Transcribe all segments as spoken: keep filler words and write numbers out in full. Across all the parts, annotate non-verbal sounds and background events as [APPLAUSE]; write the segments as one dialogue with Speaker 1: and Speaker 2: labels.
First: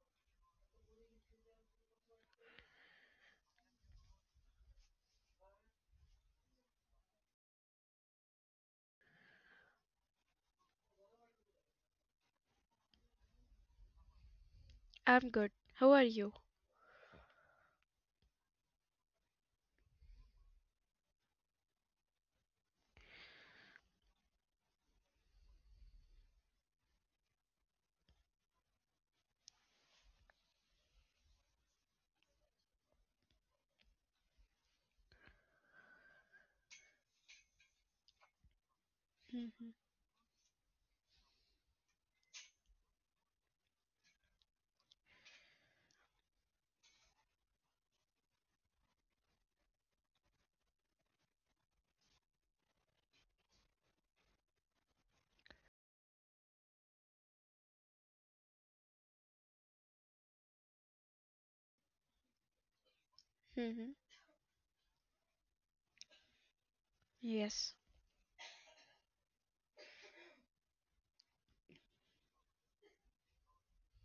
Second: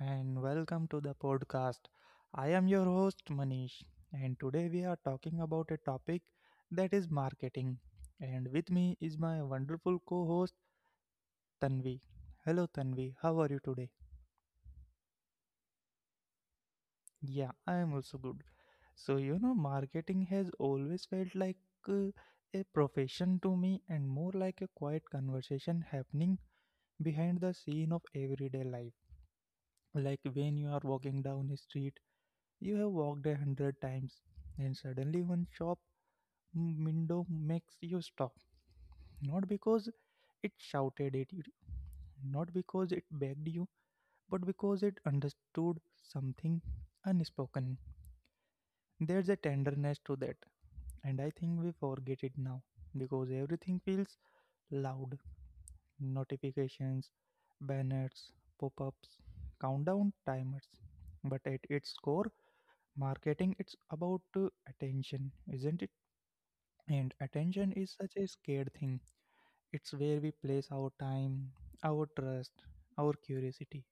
Speaker 1: and welcome to the podcast. I am your host, Manish, and today we are talking about a topic that is marketing. And with me is my wonderful co host, Tanvi. Hello, Tanvi, how are you today?
Speaker 2: I'm good. How are you?
Speaker 1: Yeah, I am also good. So, you know, marketing has always felt like uh, a profession to me and more like a quiet conversation happening behind the scene of everyday life, like when you are walking down a street you have walked a hundred times and suddenly one shop m- window makes you stop, not
Speaker 2: Mm-hmm.
Speaker 1: because it shouted at you, not because it begged you, but because it understood something unspoken. There's a tenderness to that, and I think we forget it now because everything feels loud. Notifications, banners, pop ups, countdown timers. But at its core, marketing it's
Speaker 2: Mm-hmm.
Speaker 1: about uh, attention, isn't it? And
Speaker 2: Yes.
Speaker 1: attention is such a scared thing. It's where we place our time, our trust, our curiosity.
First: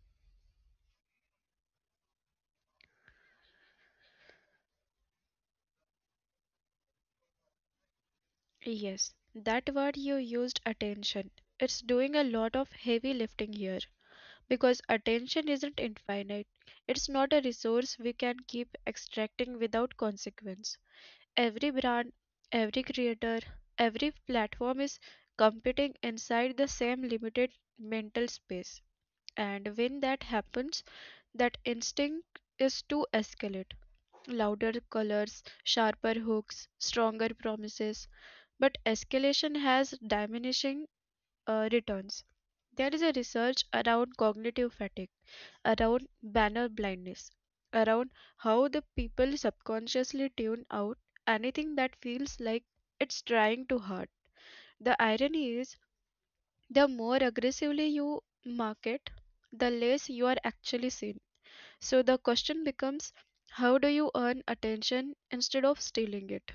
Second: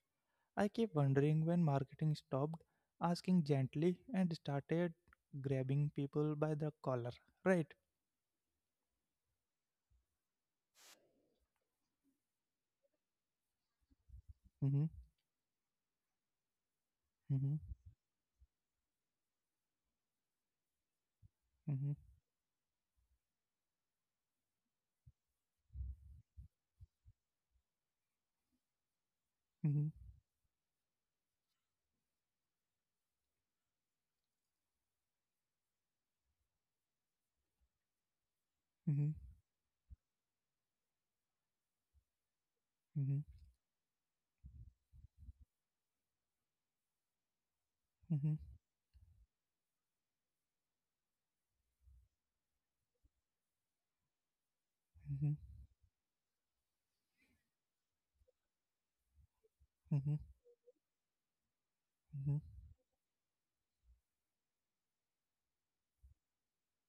Speaker 1: I keep wondering when marketing stopped asking gently and started grabbing people by the collar, right?
Speaker 2: Yes. That word you used, attention. It's doing a lot of heavy lifting here because
Speaker 1: Mm-hmm,
Speaker 2: attention isn't infinite. It's not a
Speaker 1: mm-hmm,
Speaker 2: resource we can keep extracting without consequence. Every brand, every creator, every platform is competing inside the same limited mental space.
Speaker 1: mm-hmm,
Speaker 2: And when that happens, that instinct is to escalate. Louder colors, sharper hooks, stronger promises, but
Speaker 1: mm-hmm, mm-hmm,
Speaker 2: escalation has diminishing uh, returns. There
Speaker 1: mm-hmm,
Speaker 2: is a research around cognitive fatigue, around banner blindness,
Speaker 1: mm-hmm,
Speaker 2: around how the people subconsciously tune out anything that feels like it's trying too hard. The
Speaker 1: mm-hmm,
Speaker 2: irony is, the more aggressively you market, the
Speaker 1: mm-hmm.
Speaker 2: less you are actually seen. So the question becomes, how do you earn attention instead of stealing it?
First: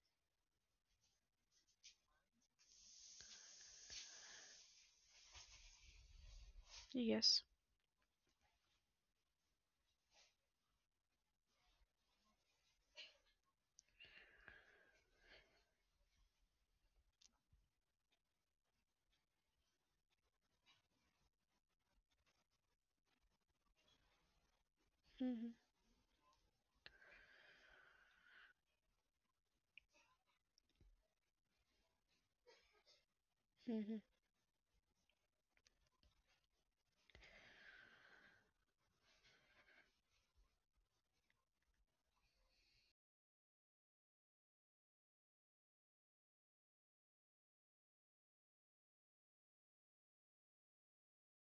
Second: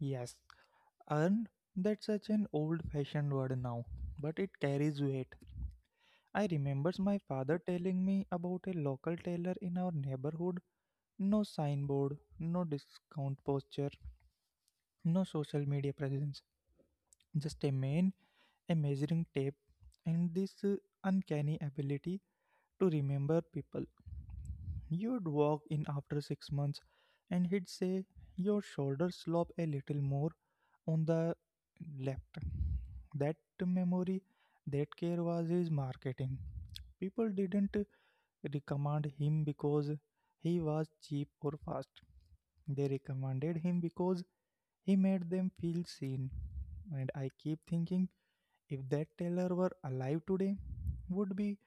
Speaker 1: Yes, earn, that's such an old fashioned word now, but it carries weight. I remembers my
Speaker 2: Yes.
Speaker 1: father telling me about a local tailor in our neighborhood. No signboard, no discount posture, no social media presence, just a man, a measuring tape, and this uh, uncanny ability to remember people. You'd
Speaker 2: Mhm,
Speaker 1: walk in after six months and he'd say, your shoulders slope a little more on the left. That
Speaker 2: mhm,
Speaker 1: memory, that care was his marketing. People didn't recommend him because he was cheap or fast. They recommended him because he made them feel seen. And I keep thinking, if that teller were alive today, would be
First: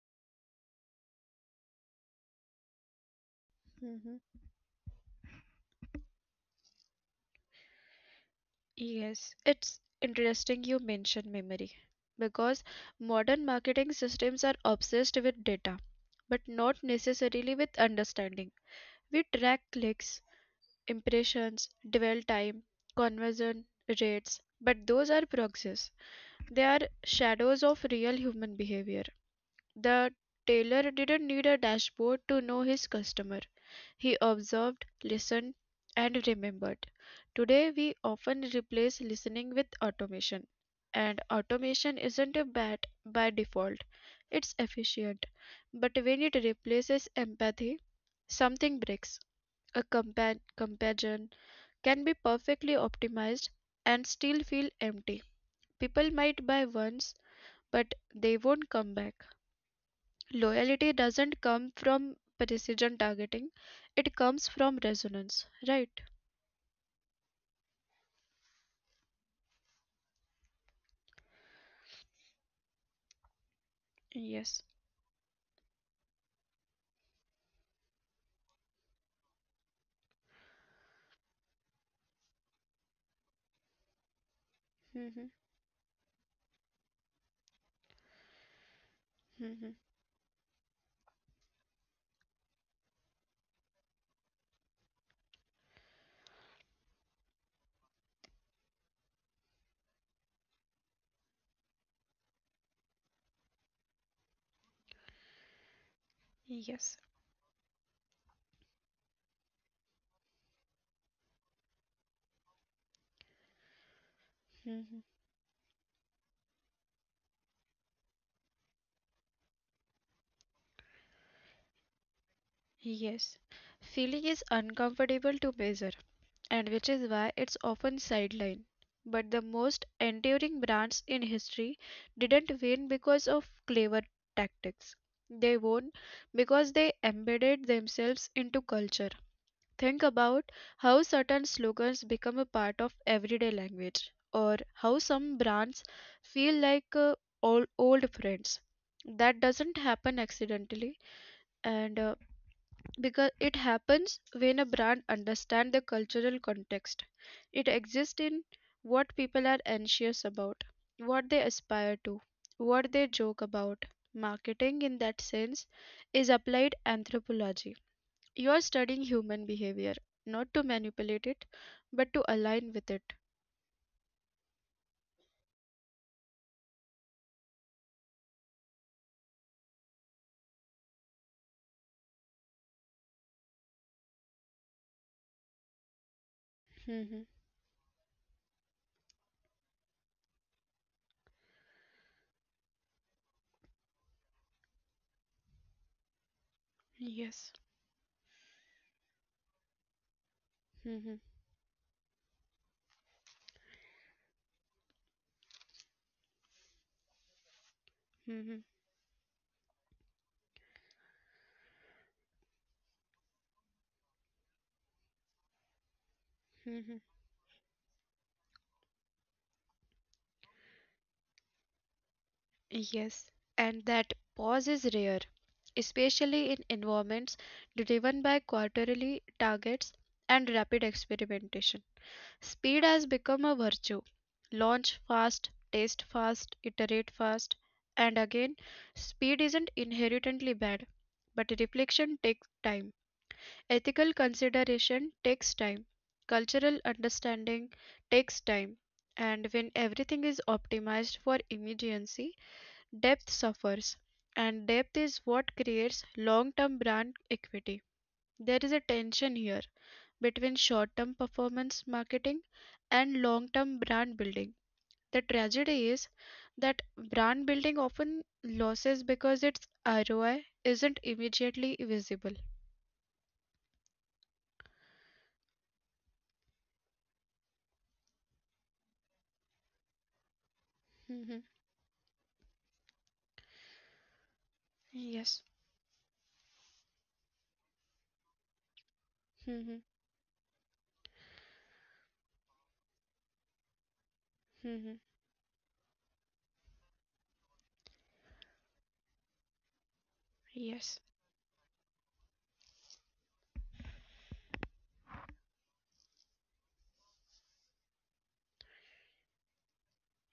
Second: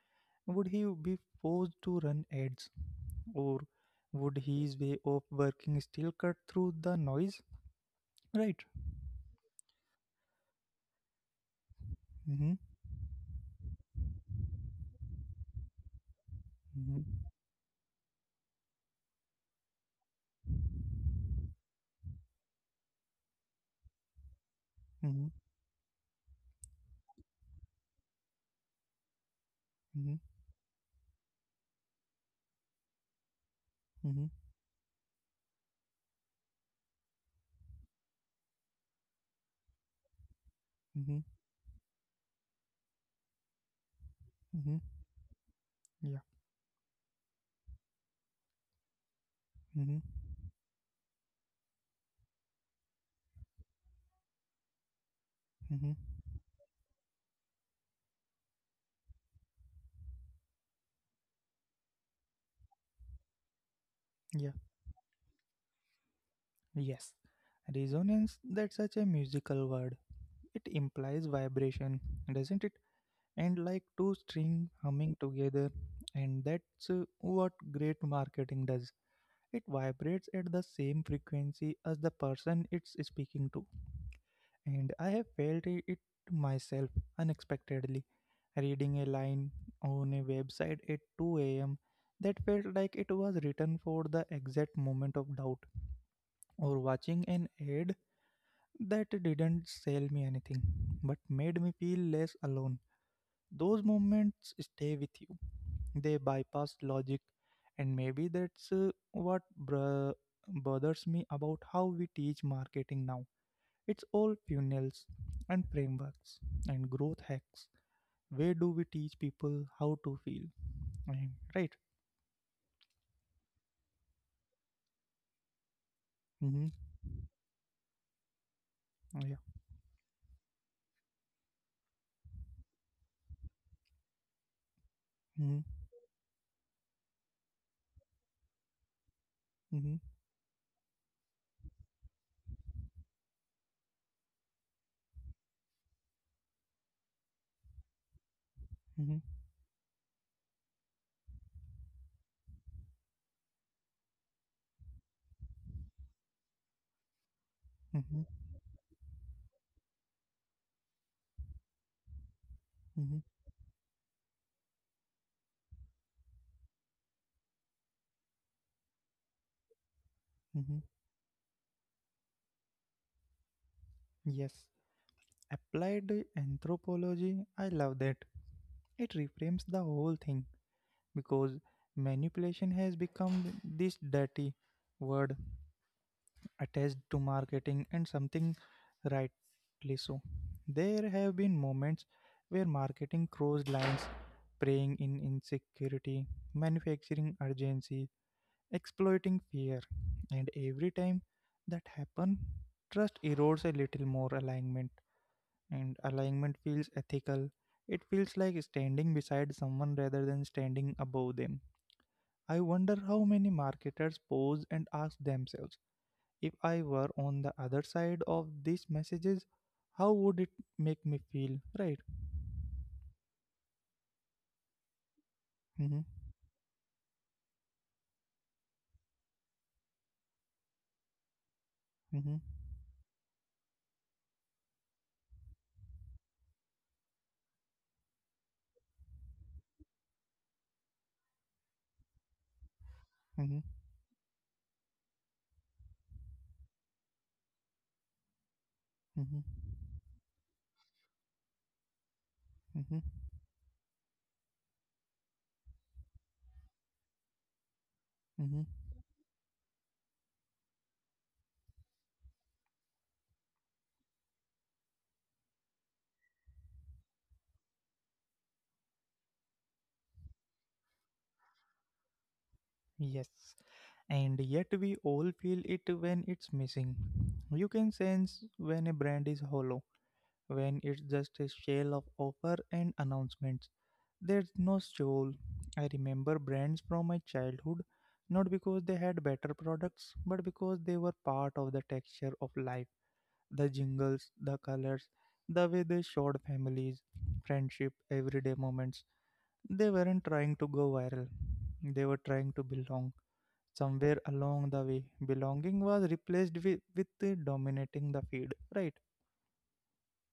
Speaker 1: would he be forced to run ads? Or
Speaker 2: mhm.
Speaker 1: would his way of working still cut through the noise? Right.
Speaker 2: Yes, it's interesting you mention memory,
Speaker 1: Mm-hmm.
Speaker 2: because modern marketing systems are obsessed with data, but not
Speaker 1: Mm-hmm.
Speaker 2: necessarily with understanding. We track clicks, impressions, dwell time, conversion rates, but those
Speaker 1: Mm-hmm.
Speaker 2: are proxies. They are shadows of real human behavior. The
Speaker 1: Mm-hmm.
Speaker 2: tailor didn't need a dashboard to know his customer. He
Speaker 1: Mm-hmm.
Speaker 2: observed, listened, and remembered. Today, we often replace listening with automation.
Speaker 1: Mm-hmm.
Speaker 2: And automation isn't a bad by default, it's
Speaker 1: Mm-hmm.
Speaker 2: efficient. But
Speaker 1: Yeah.
Speaker 2: when it replaces empathy, something breaks. A
Speaker 1: Mm-hmm.
Speaker 2: compa- companion can be perfectly optimized and still feel empty.
Speaker 1: Mm-hmm.
Speaker 2: People might buy once, but they won't come back. Loyalty doesn't come from precision targeting, it comes
Speaker 1: Yeah.
Speaker 2: from resonance, right?
Speaker 1: Yes. Resonance, that's such a musical word. It implies vibration, doesn't it? And like two
Speaker 2: Yes.
Speaker 1: strings humming together. And that's uh, what great marketing does. It vibrates at the same frequency as the person it's speaking to. And I
Speaker 2: Mm-hmm.
Speaker 1: have felt i- it myself unexpectedly. Reading a line
Speaker 2: Mm-hmm.
Speaker 1: on a website at two a m that felt like it was written for the exact moment of doubt, or watching an ad that didn't sell me anything but made me feel less alone. Those moments stay with you, they bypass
Speaker 2: Yes.
Speaker 1: logic, and maybe that's uh, what br- bothers me about how we teach marketing now. It's all
Speaker 2: Mm-hmm.
Speaker 1: funnels and frameworks and growth hacks. Where do we teach people how to feel? And- Right?
Speaker 2: Yes. Feeling is uncomfortable to measure, and
Speaker 1: Mm-hmm.
Speaker 2: which is why it's often sidelined.
Speaker 1: Oh,
Speaker 2: But the
Speaker 1: yeah.
Speaker 2: most enduring brands in history didn't win because of clever tactics. They
Speaker 1: Mm-hmm.
Speaker 2: won because they embedded themselves into culture.
Speaker 1: Mm-hmm.
Speaker 2: Think about how certain slogans become a part of everyday language, or how some brands feel like uh, old, old friends.
Speaker 1: Mm-hmm.
Speaker 2: That doesn't happen accidentally, and uh, because it happens when a brand understands the cultural context. It
Speaker 1: Mm-hmm.
Speaker 2: exists in what people are anxious about, what they aspire to, what they
Speaker 1: Mm-hmm.
Speaker 2: joke about. Marketing, in that sense, is applied anthropology. You are studying human behavior, not to
Speaker 1: Mm-hmm.
Speaker 2: manipulate it, but to align with it.
Speaker 1: Yes. Applied anthropology. I love that. It reframes the whole thing because manipulation has become this dirty word attached to
Speaker 2: Hmm.
Speaker 1: marketing, and something rightly so. There have been moments where marketing crossed lines, preying in insecurity, manufacturing
Speaker 2: Yes.
Speaker 1: urgency, exploiting fear, and every
Speaker 2: Hmm.
Speaker 1: time that happens, trust erodes a little more alignment, and alignment feels ethical. It feels
Speaker 2: Hmm.
Speaker 1: like standing beside someone rather than standing above them. I wonder how many marketers pause and ask themselves, if I
Speaker 2: Hmm.
Speaker 1: were on the other side of these messages, how would it make me feel? Right?
Speaker 2: Yes. And that pause is rare,
Speaker 1: Mm-hmm,
Speaker 2: especially in environments driven by quarterly targets and rapid experimentation.
Speaker 1: mm-hmm,
Speaker 2: Speed has become a virtue. Launch fast, test fast, iterate fast. And again, speed isn't inherently bad, but reflection takes time.
Speaker 1: mm-hmm,
Speaker 2: Ethical consideration takes time, cultural understanding takes time,
Speaker 1: mm-hmm,
Speaker 2: and when everything is optimized for immediacy,
Speaker 1: mm-hmm,
Speaker 2: depth suffers. And depth is what creates long term brand equity. There
Speaker 1: mm-hmm.
Speaker 2: is a tension here between short term performance marketing and long term brand building. The tragedy is that brand building often loses because its R O I isn't immediately visible.
Speaker 1: Yes. And yet we all feel it when it's missing. You can sense when a brand is hollow, when it's just
Speaker 2: Mhm.
Speaker 1: a shell of offer and announcements. There's no soul.
Speaker 2: Yes.
Speaker 1: I remember brands from my childhood, not because they had better
Speaker 2: Mhm.
Speaker 1: products, but because they were part of the texture of life, the jingles, the
Speaker 2: Hmm.
Speaker 1: colors, the way they showed families, friendship, everyday moments. They weren't trying to go
Speaker 2: Yes,
Speaker 1: viral, they were trying to belong. Somewhere along the way, belonging was replaced with, with uh, dominating the feed, right?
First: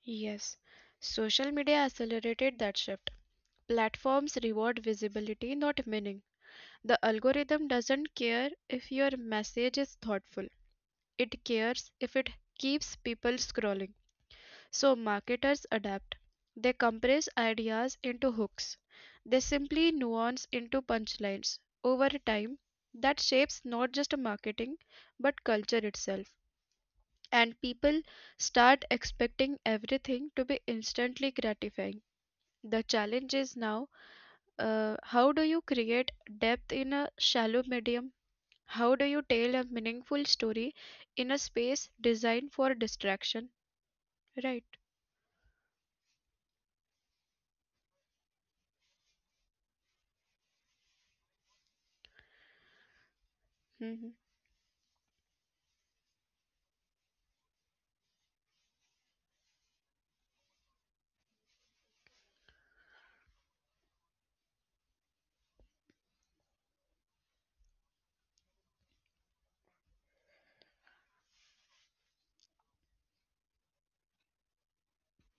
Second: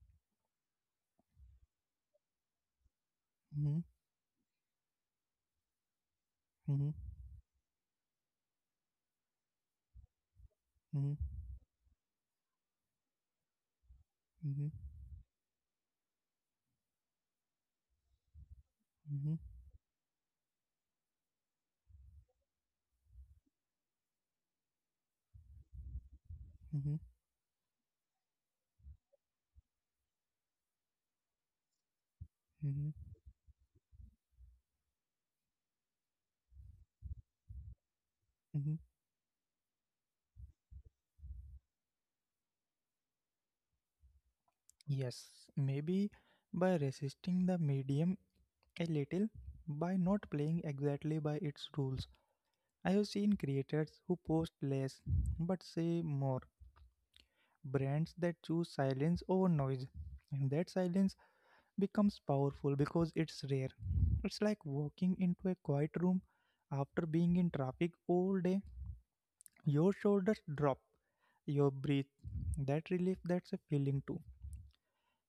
Speaker 2: yes. Social media accelerated that shift.
Speaker 1: Hmm.
Speaker 2: Platforms reward visibility, not meaning.
Speaker 1: Hmm.
Speaker 2: The algorithm doesn't care if your message is thoughtful,
Speaker 1: Hmm.
Speaker 2: it cares if it keeps people scrolling.
Speaker 1: Hmm.
Speaker 2: So, marketers adapt. They compress ideas into hooks, they
Speaker 1: Hmm.
Speaker 2: simply nuance into punchlines. Over time, that shapes not just marketing but culture itself.
Speaker 1: Hmm.
Speaker 2: And people start expecting everything to be instantly gratifying. The
Speaker 1: Hmm.
Speaker 2: challenge is now, uh, how do you create depth in a shallow medium?
Speaker 1: Hmm.
Speaker 2: How do you tell a meaningful story in a space designed for distraction? Right.
Speaker 1: Yes, maybe by resisting the medium a little, by not playing exactly by its rules. I have seen creators
Speaker 2: Hmm.
Speaker 1: who post less but say more, brands that choose silence over noise. And that silence becomes powerful because it's rare. It's like walking into a quiet room after being in traffic all day. Your shoulders drop, your breathe. That relief, that's a feeling too.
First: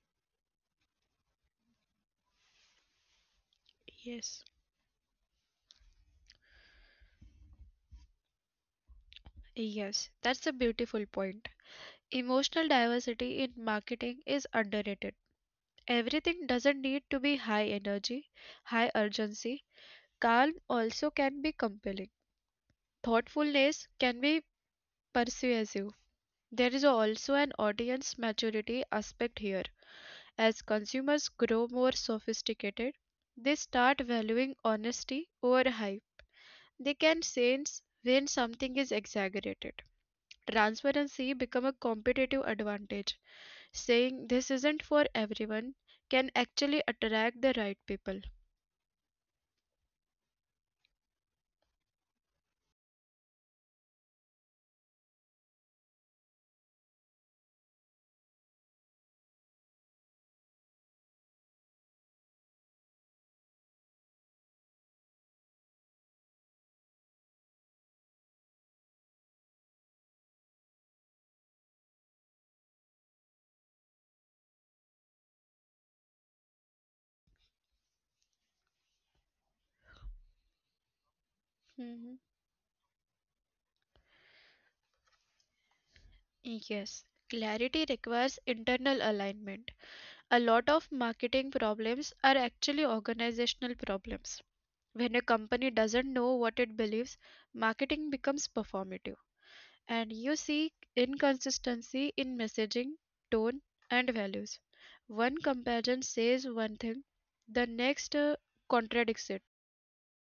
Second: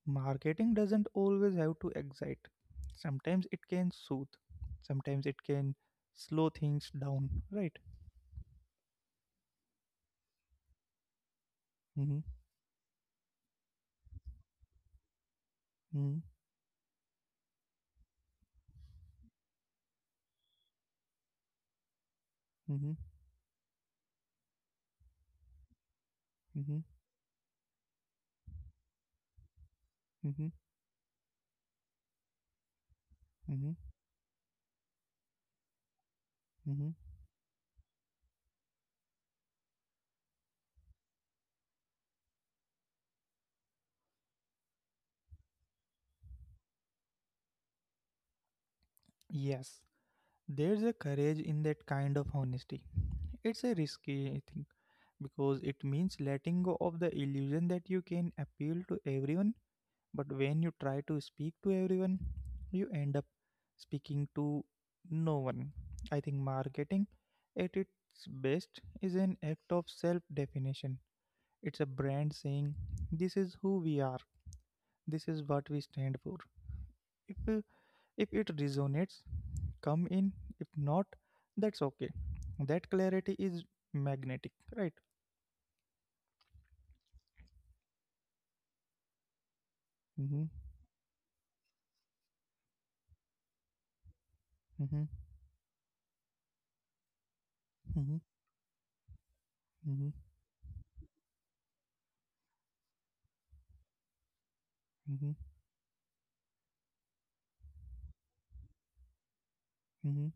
Speaker 1: Marketing doesn't always have to excite. Sometimes it can soothe,
Speaker 2: Yes.
Speaker 1: sometimes it can slow things down, right?
Speaker 2: Yes. That's a beautiful point.
Speaker 1: Mm-hmm,
Speaker 2: Emotional diversity in marketing is underrated.
Speaker 1: mm-hmm,
Speaker 2: Everything doesn't need to be high energy, high urgency. Calm also can be compelling.
Speaker 1: mm-hmm,
Speaker 2: Thoughtfulness can be persuasive. There
Speaker 1: mm-hmm.
Speaker 2: is also an audience maturity aspect here.
Speaker 1: Mm-hmm.
Speaker 2: As consumers grow more sophisticated, they
Speaker 1: Mm-hmm.
Speaker 2: start valuing honesty over hype. They
Speaker 1: Mm-hmm.
Speaker 2: can sense when something is exaggerated. Transparency becomes a competitive advantage. Saying this isn't for everyone can actually attract the right people.
Speaker 1: Yes, there's a courage in that kind of honesty. It's a risky thing because it means letting go of the illusion that you can appeal to everyone. But when you try to speak to everyone, you end up speaking to no one. I think marketing at its best is an act of self definition. It's a brand saying, this is who we are, this is what we stand for. If, uh, if it resonates, come in, if not, that's okay.
Speaker 2: Mhm.
Speaker 1: That clarity is magnetic, right?
Speaker 2: Yes, clarity requires internal alignment. A
Speaker 1: Mm-hmm,
Speaker 2: lot of marketing problems are actually organizational problems.
Speaker 1: mm-hmm,
Speaker 2: When a company doesn't know what it believes, marketing
Speaker 1: mm-hmm,
Speaker 2: becomes performative.
Speaker 1: mm-hmm,
Speaker 2: And you see inconsistency in messaging, tone, and values.
Speaker 1: mm-hmm,
Speaker 2: One comparison says one thing, the next uh, contradicts it.
Speaker 1: mm-hmm,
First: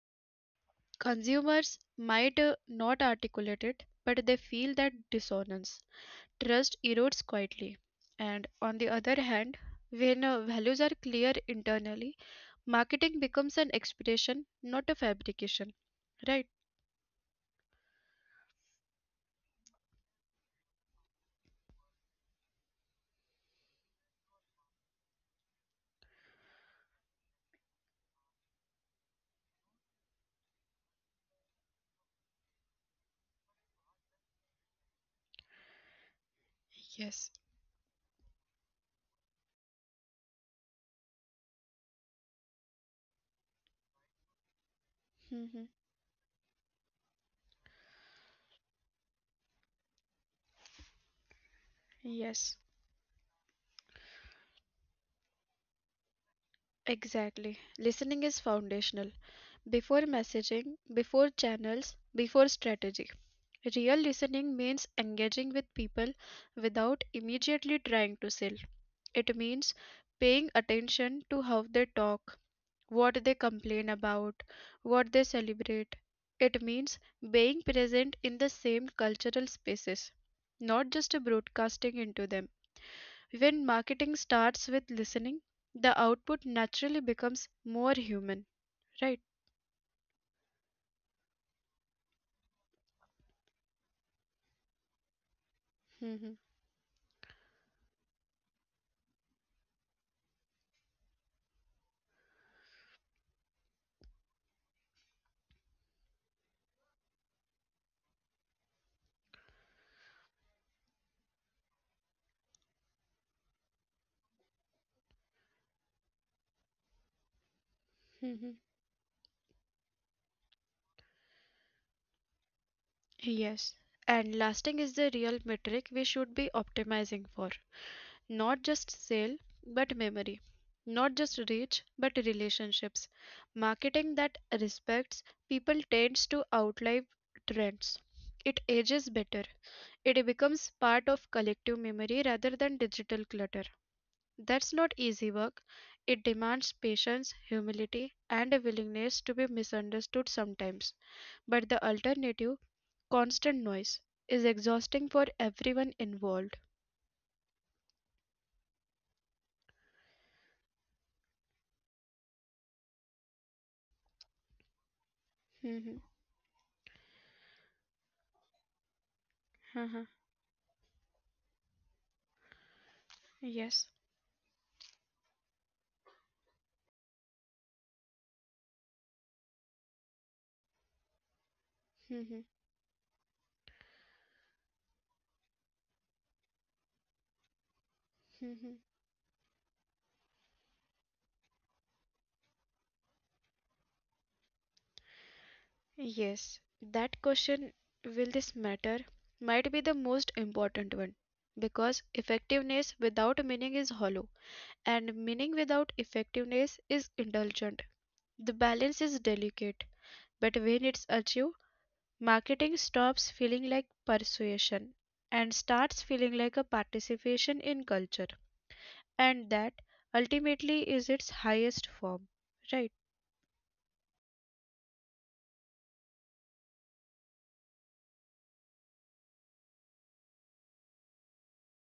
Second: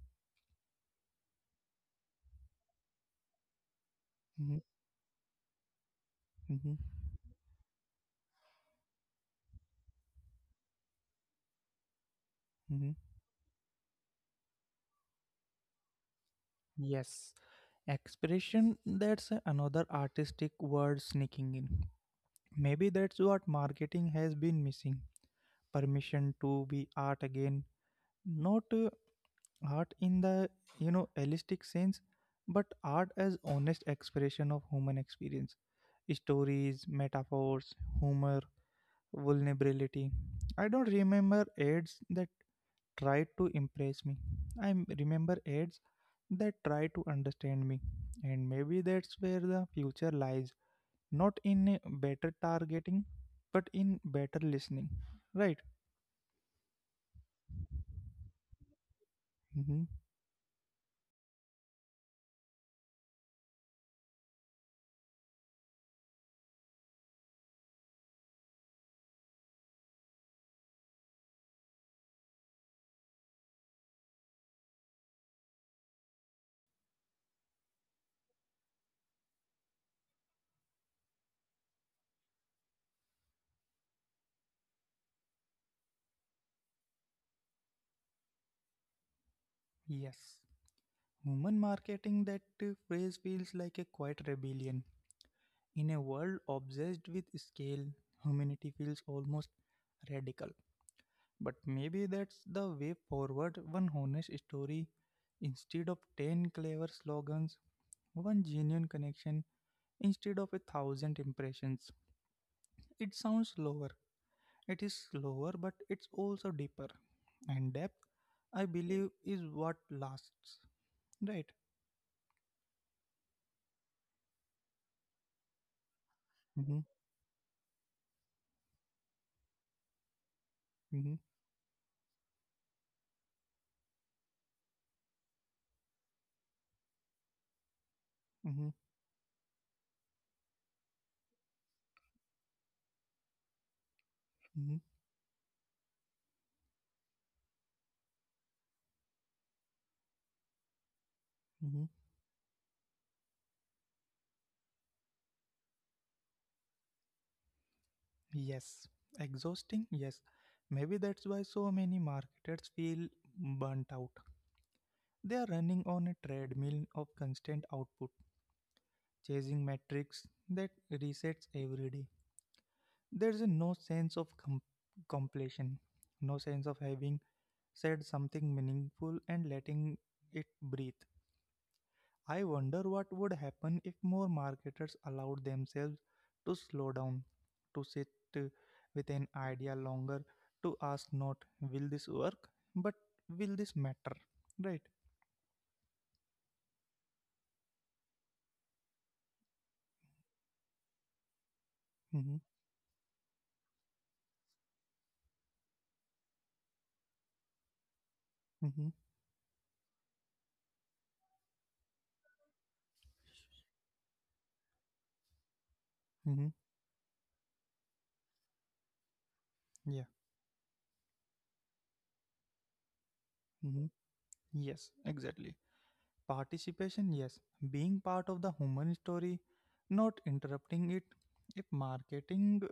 Speaker 2: Consumers might uh, not articulate it, but they
Speaker 1: mm-hmm,
Speaker 2: feel that dissonance.
Speaker 1: mm-hmm,
Speaker 2: Trust erodes quietly. And on the other hand, when uh, values are clear internally,
Speaker 1: mm-hmm.
Speaker 2: marketing becomes an expression, not a fabrication, right?
Speaker 1: Yes. Expression, that's another artistic word sneaking in. Maybe that's what marketing has been missing, permission to be art again. Not uh, art in the you know holistic sense, but art as honest expression of human experience. Stories,
Speaker 2: Yes.
Speaker 1: metaphors, humor, vulnerability. I don't remember ads that tried to impress me. I m- remember
Speaker 2: Hmm.
Speaker 1: ads that try to understand me. And maybe that's where the future lies. Not in a better
Speaker 2: Yes,
Speaker 1: targeting, but in better listening. Right?
Speaker 2: exactly. Listening is foundational.
Speaker 1: Hmm.
Speaker 2: Before messaging, before channels, before strategy. Real listening means engaging with people without immediately trying to sell. It means paying attention to how they talk, what they complain about, what they celebrate. It means being present in the same cultural spaces, not just broadcasting into them. When marketing starts with listening, the output naturally becomes more human, right?
Speaker 1: Yes. Human marketing, that uh, phrase feels like a quiet rebellion. In a
Speaker 2: Mhm,
Speaker 1: world obsessed with scale, humanity feels almost radical. But maybe that's the way forward, one honest story instead of ten clever slogans, one genuine connection instead of a thousand impressions. It sounds slower. It is slower, but it's also deeper. And depth,
Speaker 2: mhm.
Speaker 1: I believe, is what lasts. Right?
Speaker 2: Yes. And lasting is the real metric we should be
Speaker 1: Mm-hmm,
Speaker 2: optimizing for. Not just sale, but memory.
Speaker 1: mm-hmm,
Speaker 2: Not just reach, but relationships. Marketing that respects people tends to outlive trends. It
Speaker 1: mm-hmm,
Speaker 2: ages better. It becomes part of collective memory rather than digital clutter.
Speaker 1: mm-hmm,
Speaker 2: That's not easy work. It demands patience, humility, and a willingness to be misunderstood sometimes.
Speaker 1: mm-hmm.
Speaker 2: But the alternative, constant noise, is exhausting for everyone involved.
Speaker 1: Yes. Exhausting? Yes. Maybe that's why so many marketers feel burnt out. They are running on a
Speaker 2: Mhm.
Speaker 1: treadmill of constant output, chasing metrics
Speaker 2: Uh-huh.
Speaker 1: that resets every day. There's no sense
Speaker 2: Yes.
Speaker 1: of com- completion, no sense of having said something meaningful and letting it breathe. I
Speaker 2: Mhm,
Speaker 1: wonder what would happen if more marketers allowed themselves to slow down, to sit uh, with
Speaker 2: mhm.
Speaker 1: an idea longer, to ask not will this work, but will this matter, right?
Speaker 2: Yes, that question, will this matter, might be the most important one,
Speaker 1: Mm-hmm,
Speaker 2: because effectiveness without meaning is hollow, and meaning without effectiveness is indulgent.
Speaker 1: mm-hmm,
Speaker 2: The balance is delicate, but when it's achieved, marketing stops feeling like persuasion
Speaker 1: mm-hmm,
Speaker 2: and starts feeling like a participation in culture,
Speaker 1: yeah.
Speaker 2: and that ultimately is its highest form, right?
Speaker 1: Mm-hmm. Yes, exactly. Participation, yes. Being part of the human story, not interrupting it. If marketing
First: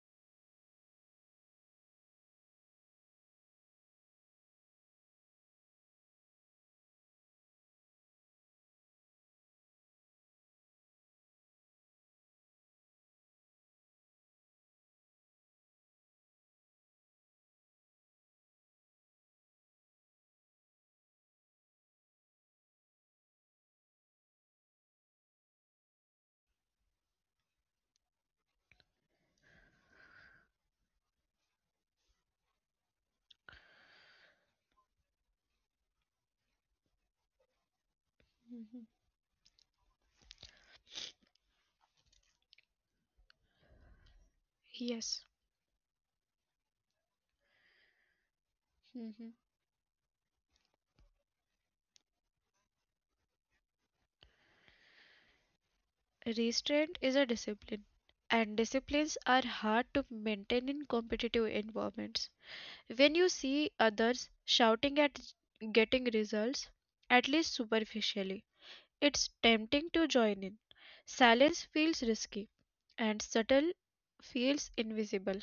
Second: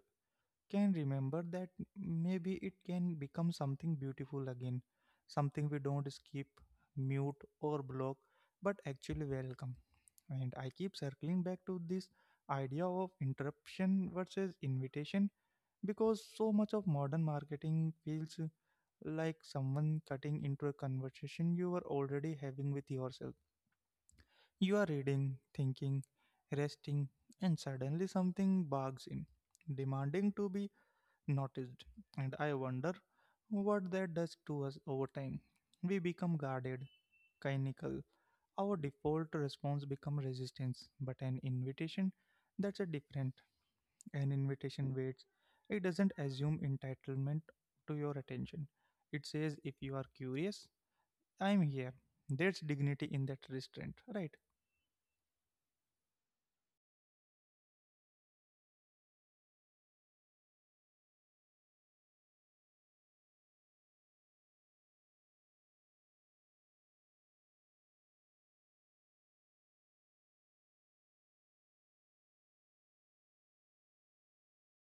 Speaker 1: can remember that, maybe it can become something beautiful again. Something we don't skip, mute, or block, but actually welcome. And I keep circling back to this idea of interruption versus invitation because so much of modern marketing feels like someone cutting into a conversation you were already having with yourself. You are reading, thinking, resting, and suddenly something barges in, demanding to be noticed. And I wonder what that does to us over time. We become guarded, clinical.
Speaker 2: Mhm.
Speaker 1: Our default response becomes resistance, but an invitation, that's a different. An
Speaker 2: Yes.
Speaker 1: invitation waits. It doesn't assume entitlement to your attention. It says, if you are curious, I'm here. There's dignity in that restraint, right?
Speaker 2: Restraint is a discipline, and disciplines are hard to maintain in competitive environments. When you see others shouting at getting results, at least superficially, it's tempting to join in. Silence feels risky, and subtle feels invisible.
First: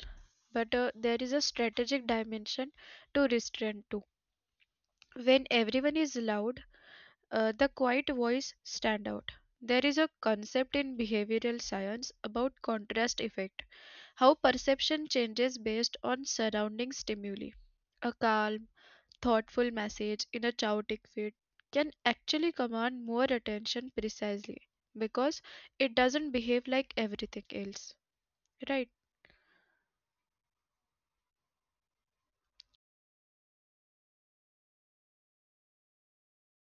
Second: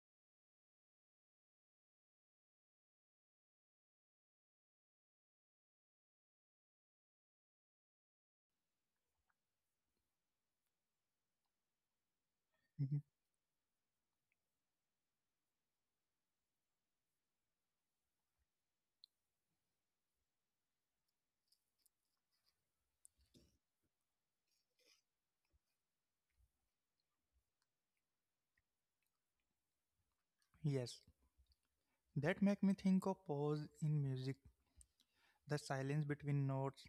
Speaker 2: But uh, there is a strategic dimension to restraint too. When everyone is loud, uh, the quiet voice stand out. There is a concept in behavioral science about
Speaker 1: Mhm.
Speaker 2: contrast effect, how perception changes based on surrounding stimuli. A calm, thoughtful message in a chaotic feed can actually command more attention precisely because it doesn't behave like everything else. Right?
Speaker 1: Yes. That make me think of pause in music, the silence between notes.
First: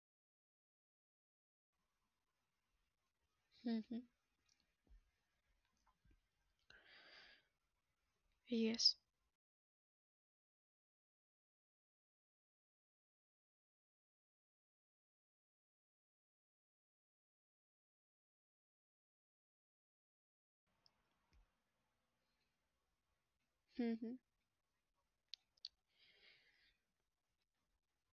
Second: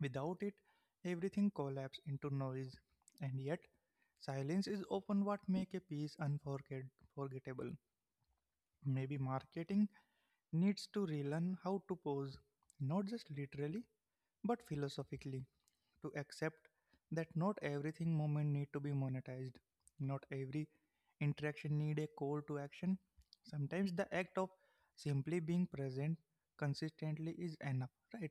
Speaker 1: Without it, everything collapses into noise. And yet,
Speaker 2: Hmm.
Speaker 1: silence is often what make a piece unforgettable.
Speaker 2: Yes.
Speaker 1: Maybe marketing needs to relearn how to pose, not just literally, but philosophically, to accept that not everything moment need to be monetized, not every interaction need a call to action. Sometimes the act of simply being present consistently is enough, right?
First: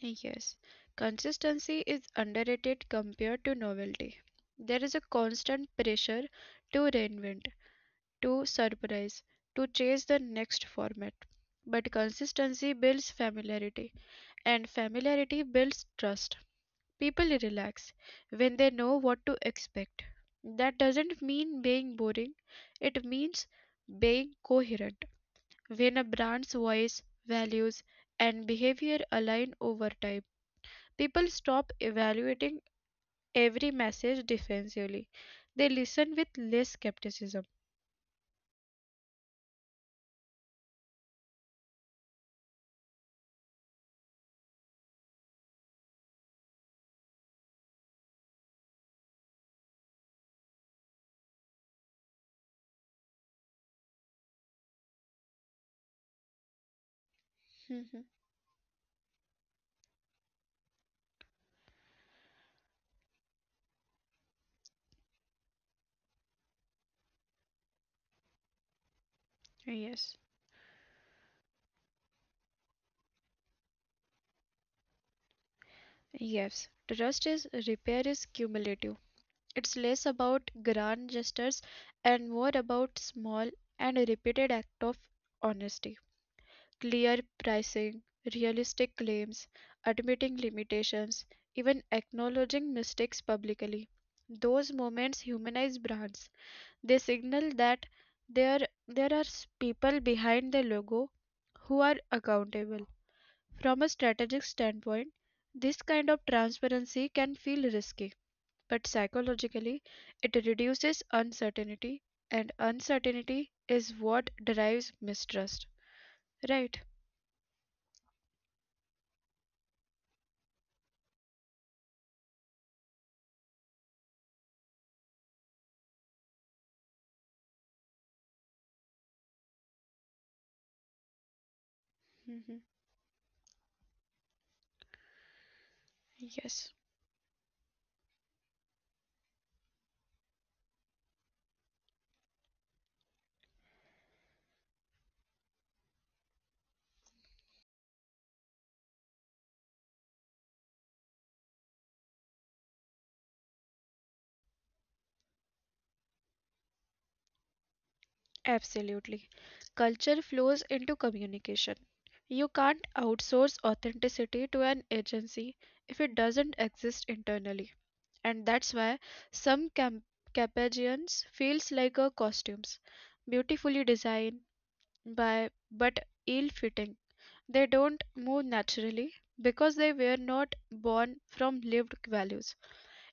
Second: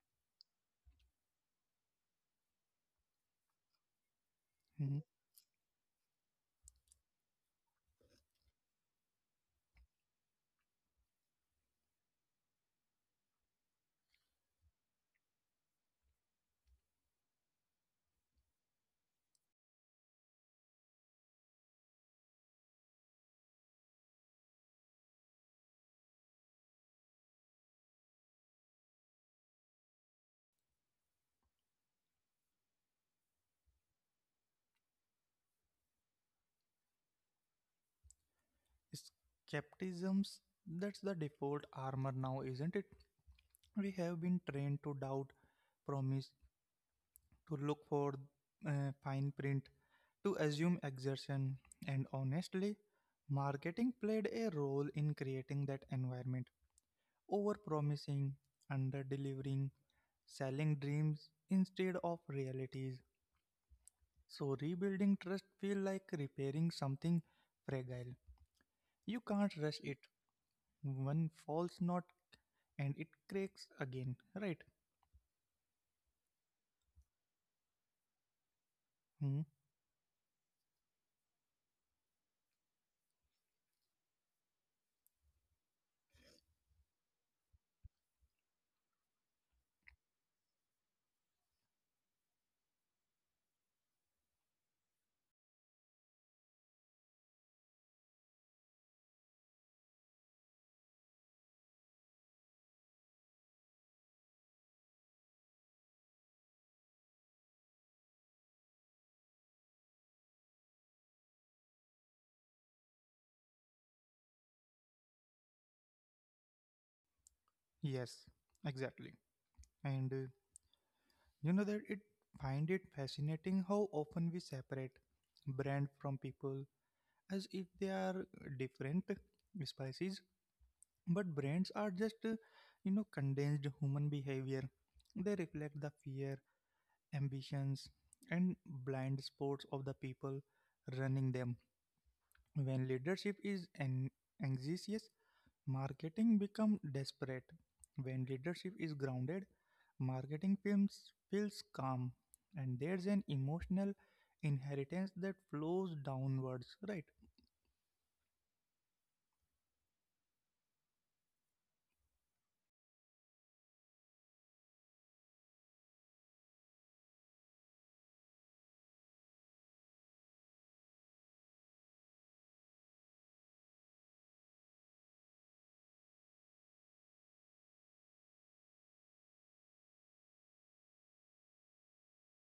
Speaker 2: Yes, consistency is underrated compared to novelty. There is a
Speaker 1: Mhm.
Speaker 2: constant pressure to reinvent, to surprise, to chase the next format. But consistency builds familiarity, and familiarity builds trust. People relax when they know what to expect. That doesn't mean being boring, it means being coherent. When a brand's voice, values, and behavior align over time, people stop evaluating every message defensively. They listen with less skepticism.
Speaker 1: Skepticisms, that's the default armor now, isn't it? We have been trained to doubt promise, to look for uh, fine print, to assume exertion, and honestly, marketing played a role in creating that environment. Over
Speaker 2: Mhm.
Speaker 1: promising, under delivering, selling dreams instead of realities. So rebuilding trust feels like repairing something fragile.
Speaker 2: Yes.
Speaker 1: You can't rush it. One false knot and it cracks again, right?
Speaker 2: Yes. Trust is repair is cumulative. It's less
Speaker 1: Hmm?
Speaker 2: about grand gestures and more about small and repeated act of honesty. Clear pricing, realistic claims, admitting limitations, even acknowledging mistakes publicly. Those moments humanize brands. They signal that there there are s- people behind the logo who are accountable. From a strategic standpoint, this kind of transparency can feel risky, but psychologically, it reduces uncertainty, and uncertainty is what drives mistrust. Right?
Speaker 1: Yes, exactly. And uh, you know that it find it fascinating how often we separate brand from people, as if they are uh, different species. But brands
Speaker 2: Hmm.
Speaker 1: are just uh, you know condensed human behavior. They reflect the
Speaker 2: Yes,
Speaker 1: fear, ambitions, and blind spots of the people running them. When leadership is an anxious, marketing becomes desperate. When leadership is grounded, marketing feels, feels calm, and there's an emotional inheritance that flows downwards, right?
Speaker 2: absolutely. Culture flows into communication. You can't outsource authenticity to an agency if it doesn't exist internally. And that's why some camp- capagians feels like a costumes, beautifully designed by but ill-fitting. They don't move naturally because they were not born from lived values.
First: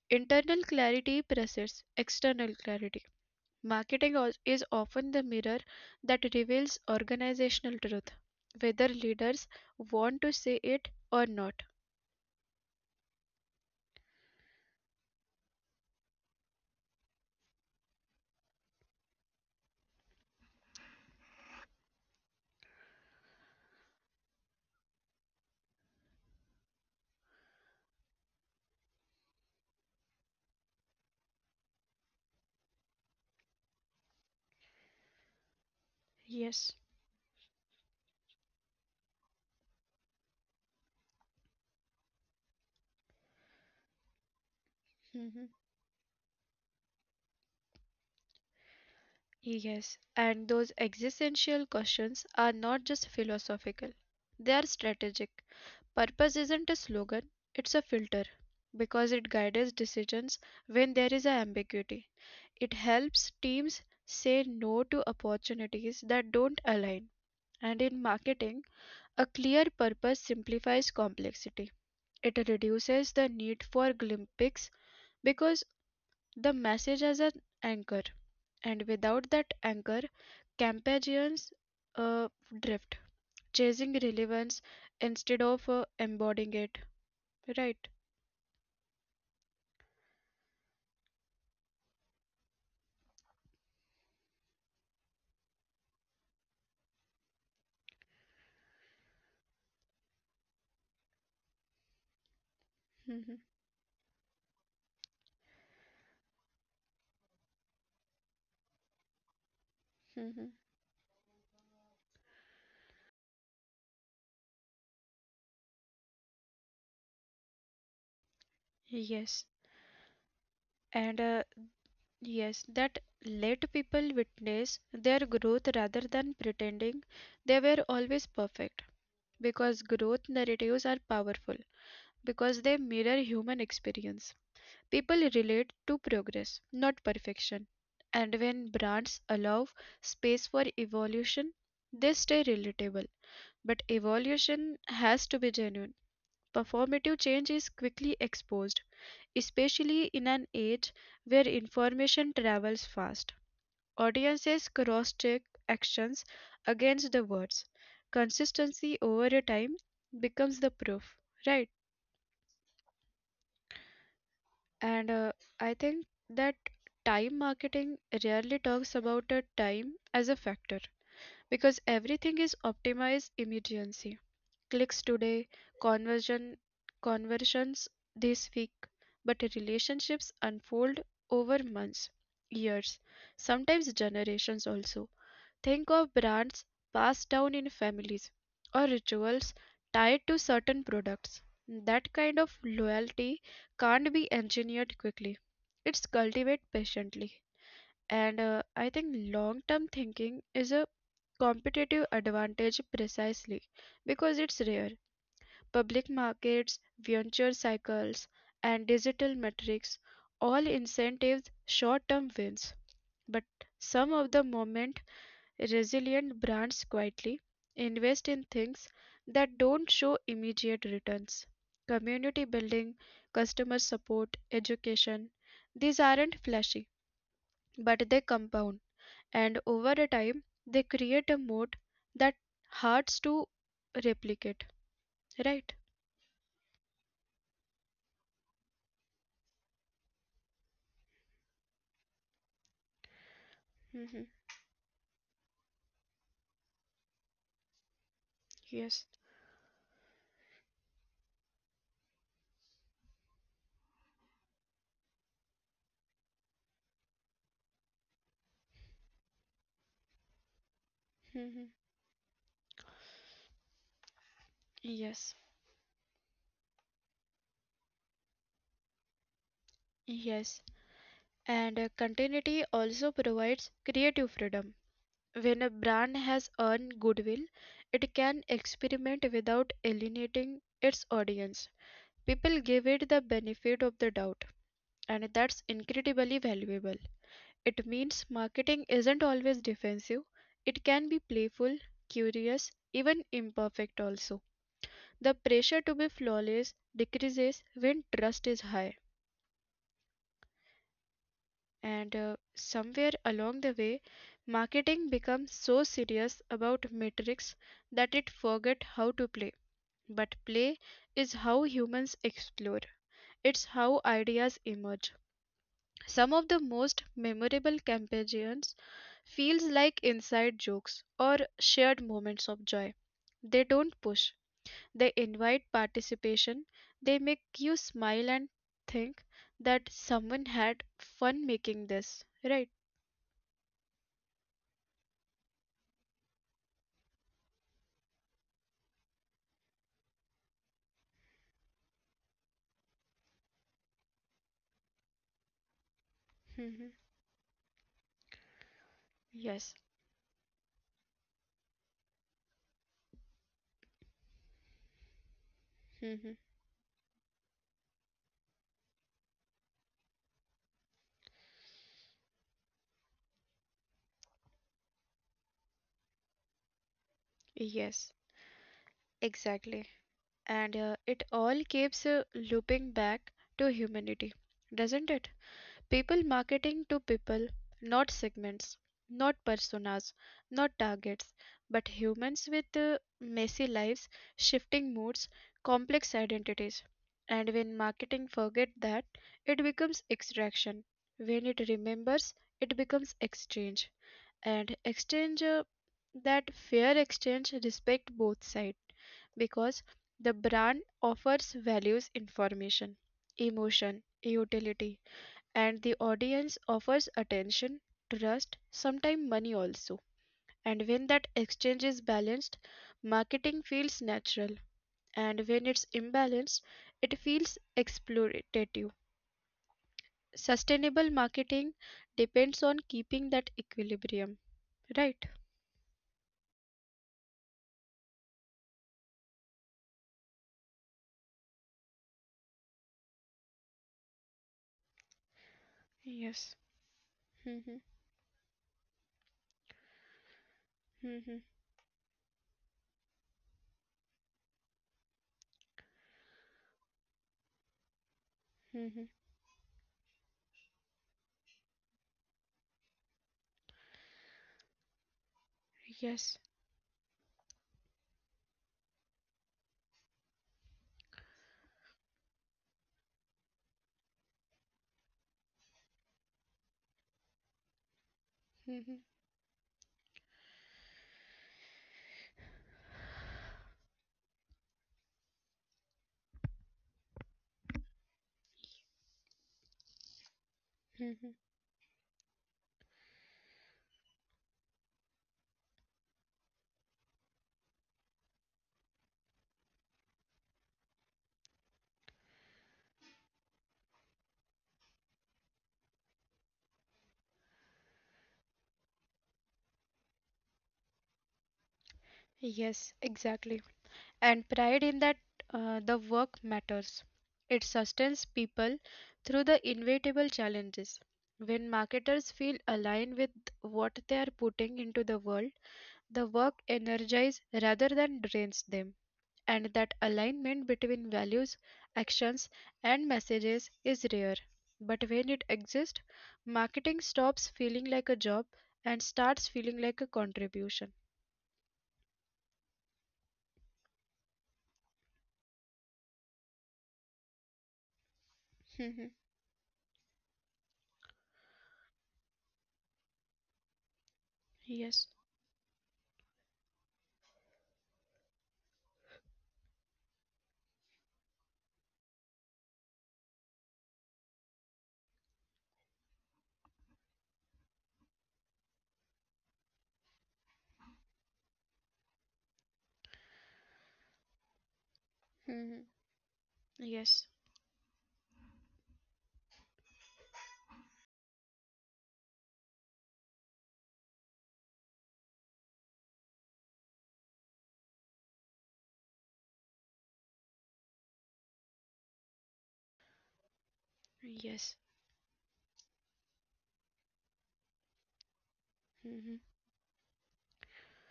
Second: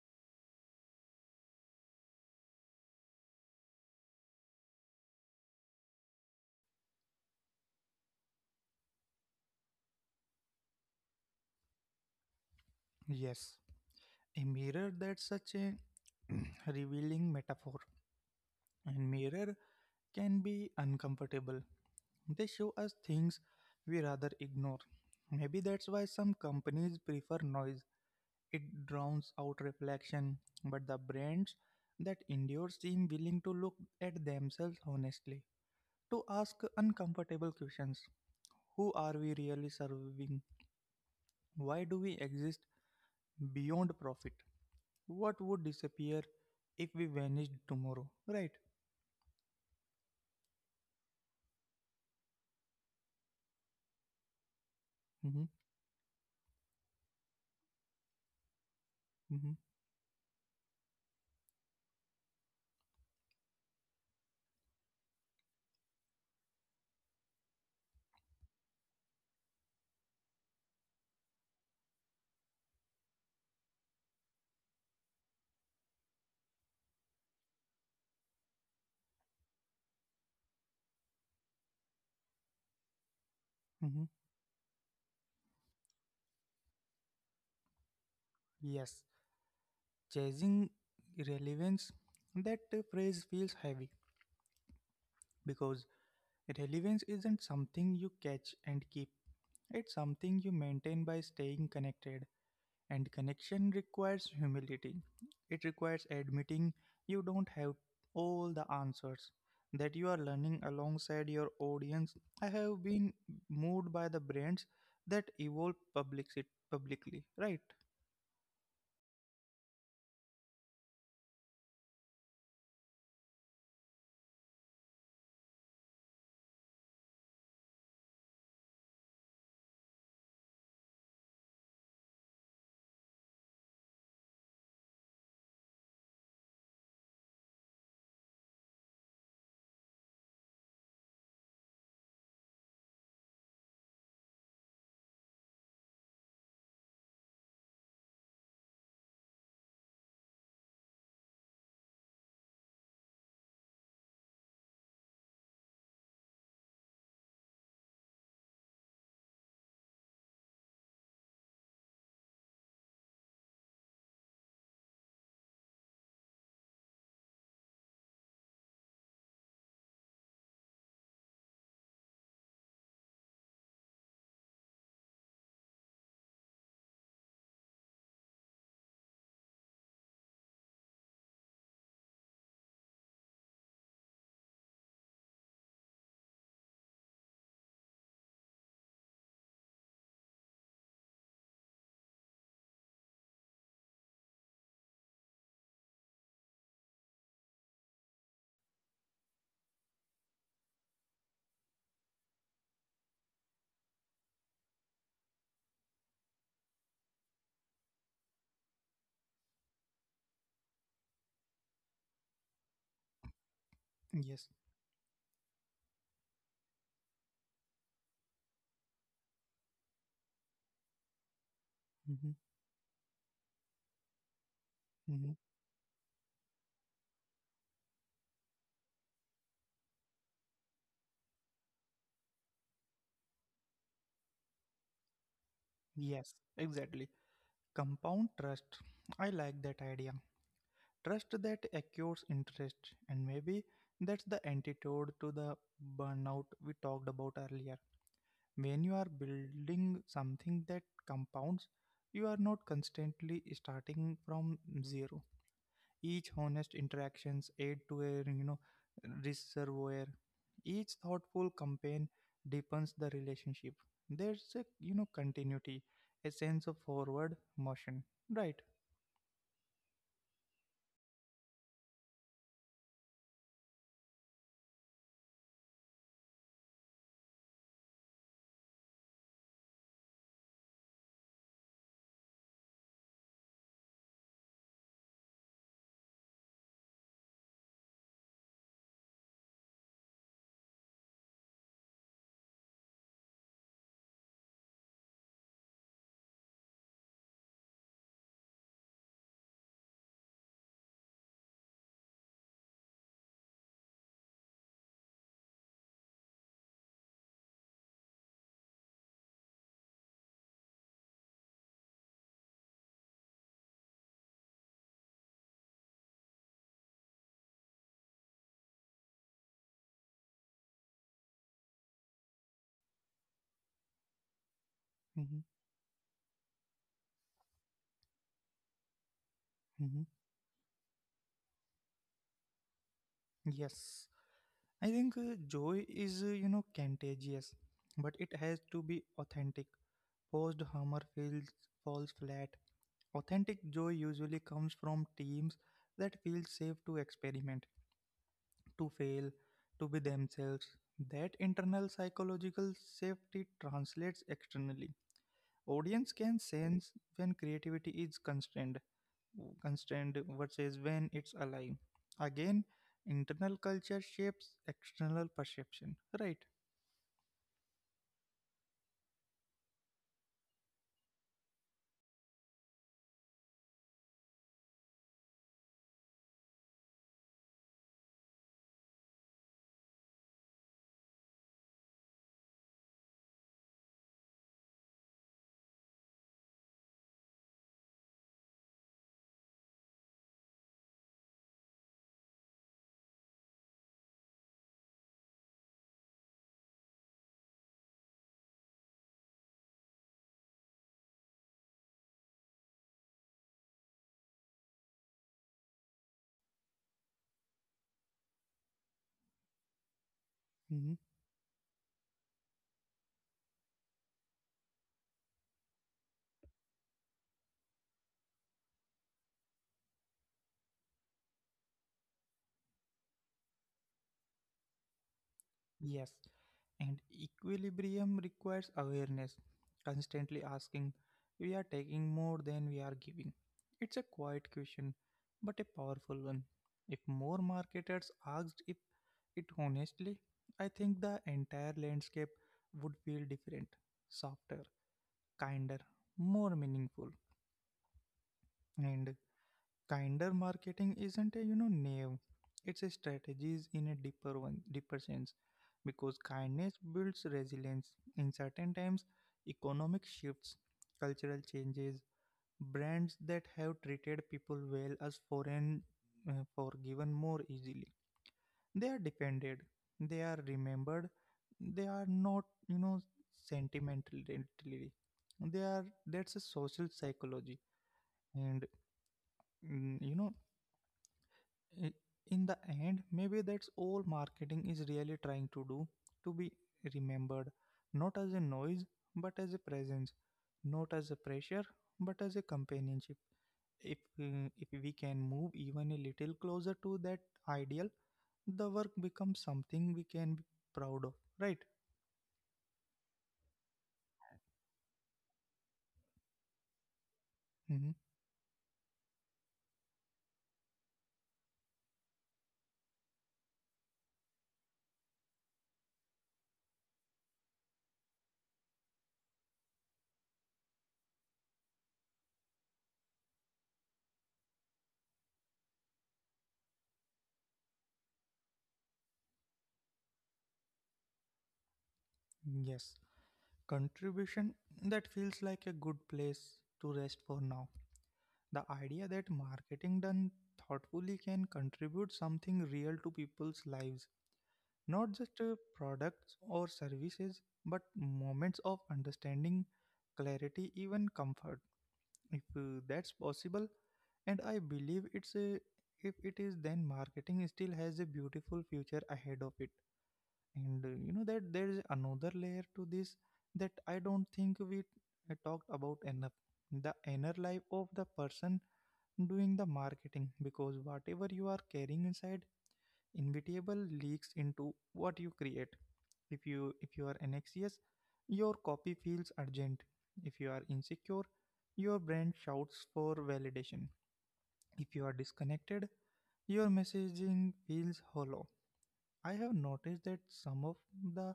Speaker 2: Internal clarity precedes external clarity. Marketing al- is often the mirror that reveals organizational truth, whether leaders want to see it or not.
Speaker 1: Yes. A mirror, that's such a [CLEARS THROAT] revealing metaphor. And mirror can be uncomfortable. They show us things we rather ignore. Maybe that's why some companies prefer noise. It drowns out reflection, but the brands that endure seem willing to look at themselves honestly, to ask
Speaker 2: Yes.
Speaker 1: uncomfortable questions. Who are we really serving? Why do we exist beyond profit? What would disappear if we vanished tomorrow? Right?
Speaker 2: Yes, and those existential questions are not just philosophical, they are strategic.
Speaker 1: Mm-hmm,
Speaker 2: Purpose isn't a slogan, it's a filter because it
Speaker 1: mm-hmm,
Speaker 2: guides decisions when there is a ambiguity. It helps teams say no to opportunities that don't align. And in marketing, a clear purpose simplifies complexity. It reduces the need for glimpses because the message has an anchor. And without that anchor, Campagans uh, drift,
Speaker 1: mm-hmm.
Speaker 2: chasing relevance instead of uh, embodying it. Right?
Speaker 1: Yes, chasing relevance, that uh, phrase feels heavy because relevance isn't something you catch and keep, it's something you maintain by staying connected. And
Speaker 2: Mhm,
Speaker 1: connection requires humility. It requires admitting you don't have all the answers, that you are
Speaker 2: mhm.
Speaker 1: learning alongside your audience. I have been moved by the brands that evolve publici- publicly, right?
Speaker 2: Yes. And uh, yes, that let people witness their growth rather than pretending they were always perfect. Because growth narratives are powerful, because they mirror human experience. People relate to progress, not perfection, and when brands allow space for evolution, they stay relatable. But evolution has to be genuine. Performative change is quickly exposed, especially in an age where information travels fast. Audiences cross check actions against the words. Consistency over a time becomes the proof, right? And uh, I think that time marketing rarely talks about the time as a factor because everything is optimized immediacy. Clicks today, conversion conversions this week, but relationships unfold over months, years, sometimes generations also. Think of brands passed down in families or rituals tied to certain products. That kind of loyalty can't be engineered quickly. It's cultivated patiently. And uh, I think long term thinking is a competitive advantage precisely because it's rare. Public markets, venture cycles, and digital metrics all incentives short term wins. But some of the
Speaker 1: Yes.
Speaker 2: moment. Resilient brands quietly invest in things that don't show immediate returns.
Speaker 1: Hmm.
Speaker 2: Community building, customer support,
Speaker 1: Hmm.
Speaker 2: education, these aren't flashy, but they compound. And over a time, they create a moat that hurts to replicate. Right?
Speaker 1: Yes, exactly. Compound trust. I like that idea. Trust that accrues interest, and maybe that's
Speaker 2: Hmm.
Speaker 1: the antidote to the burnout we talked about earlier. When you are
Speaker 2: Yes.
Speaker 1: building something that compounds, you are not constantly starting from zero. Each honest interactions aid to a you know reservoir. Each thoughtful
Speaker 2: Hmm.
Speaker 1: campaign deepens the relationship. There's a you know
Speaker 2: Yes.
Speaker 1: continuity, a sense of forward motion. Right.
Speaker 2: Yes. And uh, continuity also provides creative freedom. When a brand has earned goodwill, it can experiment without alienating its audience. People give it the benefit of the doubt, and that's incredibly valuable. It means marketing isn't always defensive, it can be playful, curious, even imperfect also. The pressure to be flawless decreases when trust is high. And uh, somewhere along the way, marketing becomes so serious about metrics that it forget how to play. But play is how humans explore. It's how ideas emerge. Some of the most memorable campaigns feels like inside jokes or shared moments of joy. They don't push. They
Speaker 1: Hmm.
Speaker 2: invite participation. They make you smile and think
Speaker 1: Hmm.
Speaker 2: that someone had fun making this, right?
Speaker 1: Yes. I think uh, joy is, uh, you know, contagious, but it has to be authentic. Post Hummer feels falls flat. Authentic joy usually comes from teams that feel safe to
Speaker 2: Mhm.
Speaker 1: experiment, to fail,
Speaker 2: Yes.
Speaker 1: to be themselves. That internal psychological safety translates externally. Audience can
Speaker 2: Mhm.
Speaker 1: sense when creativity is constrained, constrained versus when it's alive. Again, internal culture shapes external perception, right?
Speaker 2: Yes. Exactly. And uh, it all keeps uh, looping back to humanity, doesn't it? People marketing to people, not segments, not personas, not targets, but humans with uh, messy lives, shifting moods, complex identities. And when marketing forget that, it becomes extraction. When it remembers, it becomes exchange. And exchange, uh, that fair exchange respect both sides, because the brand offers values, information, emotion, utility, and the audience offers attention, trust, sometimes money also.
Speaker 1: Mm-hmm.
Speaker 2: And when that exchange is balanced, marketing feels natural, and when it's imbalanced, it feels exploitative. Sustainable marketing depends on keeping that equilibrium, right?
Speaker 1: Yes, and equilibrium requires awareness, constantly asking, we are taking more than we are giving. It's a quiet question, but a powerful one.
Speaker 2: Yes.
Speaker 1: If more
Speaker 2: Mhm,
Speaker 1: marketers asked if it honestly, I think the
Speaker 2: mhm,
Speaker 1: entire landscape would feel different, softer, kinder, more meaningful. And
Speaker 2: mhm.
Speaker 1: kinder marketing isn't a you know name, it's a strategies in a deeper one deeper sense, because
Speaker 2: Yes.
Speaker 1: kindness builds resilience in certain times, economic shifts, cultural changes. Brands that have treated people well as foreign uh, forgiven more easily, they are
Speaker 2: Mhm,
Speaker 1: defended, they are remembered, they are not you know sentimentally, they are, that's a social psychology. And mm, you know
Speaker 2: mhm.
Speaker 1: I- in the end, maybe that's all marketing is really trying to do, to be remembered, not as a noise, but as a presence, not as a pressure, but as a companionship. If, mm, if we can move even a little closer to that ideal, the work becomes something we can be proud of, right?
Speaker 2: Yes, exactly. And pride in that, uh, the work matters. It
Speaker 1: Hmm.
Speaker 2: sustains people through the inevitable challenges. When marketers feel aligned with what they are putting into the world, the work energizes rather than drains them. And that alignment between values, actions, and messages is rare. But when it exists, marketing stops feeling like a job and starts feeling like a contribution.
Speaker 1: Yes. Contribution, that feels like a good place to rest for now. The idea
Speaker 2: Mhm.
Speaker 1: that marketing done thoughtfully can contribute something real to people's lives, not
Speaker 2: Yes.
Speaker 1: just uh, products or services, but moments of understanding, clarity, even comfort. If uh, that's possible, and I believe, it's a if it is, then marketing still has a beautiful future ahead of it. And uh, you know that there is another layer to this that I don't think we uh, talked
Speaker 2: Mhm.
Speaker 1: about enough, the inner
Speaker 2: Yes.
Speaker 1: life of the person doing the marketing, because whatever you are carrying inside inevitable leaks into what you create. If you if you are anxious, your copy feels urgent. If you are insecure, your brand shouts for validation. If
Speaker 2: Yes.
Speaker 1: you are disconnected, your messaging feels hollow. I have
Speaker 2: Mhm.
Speaker 1: noticed that some of the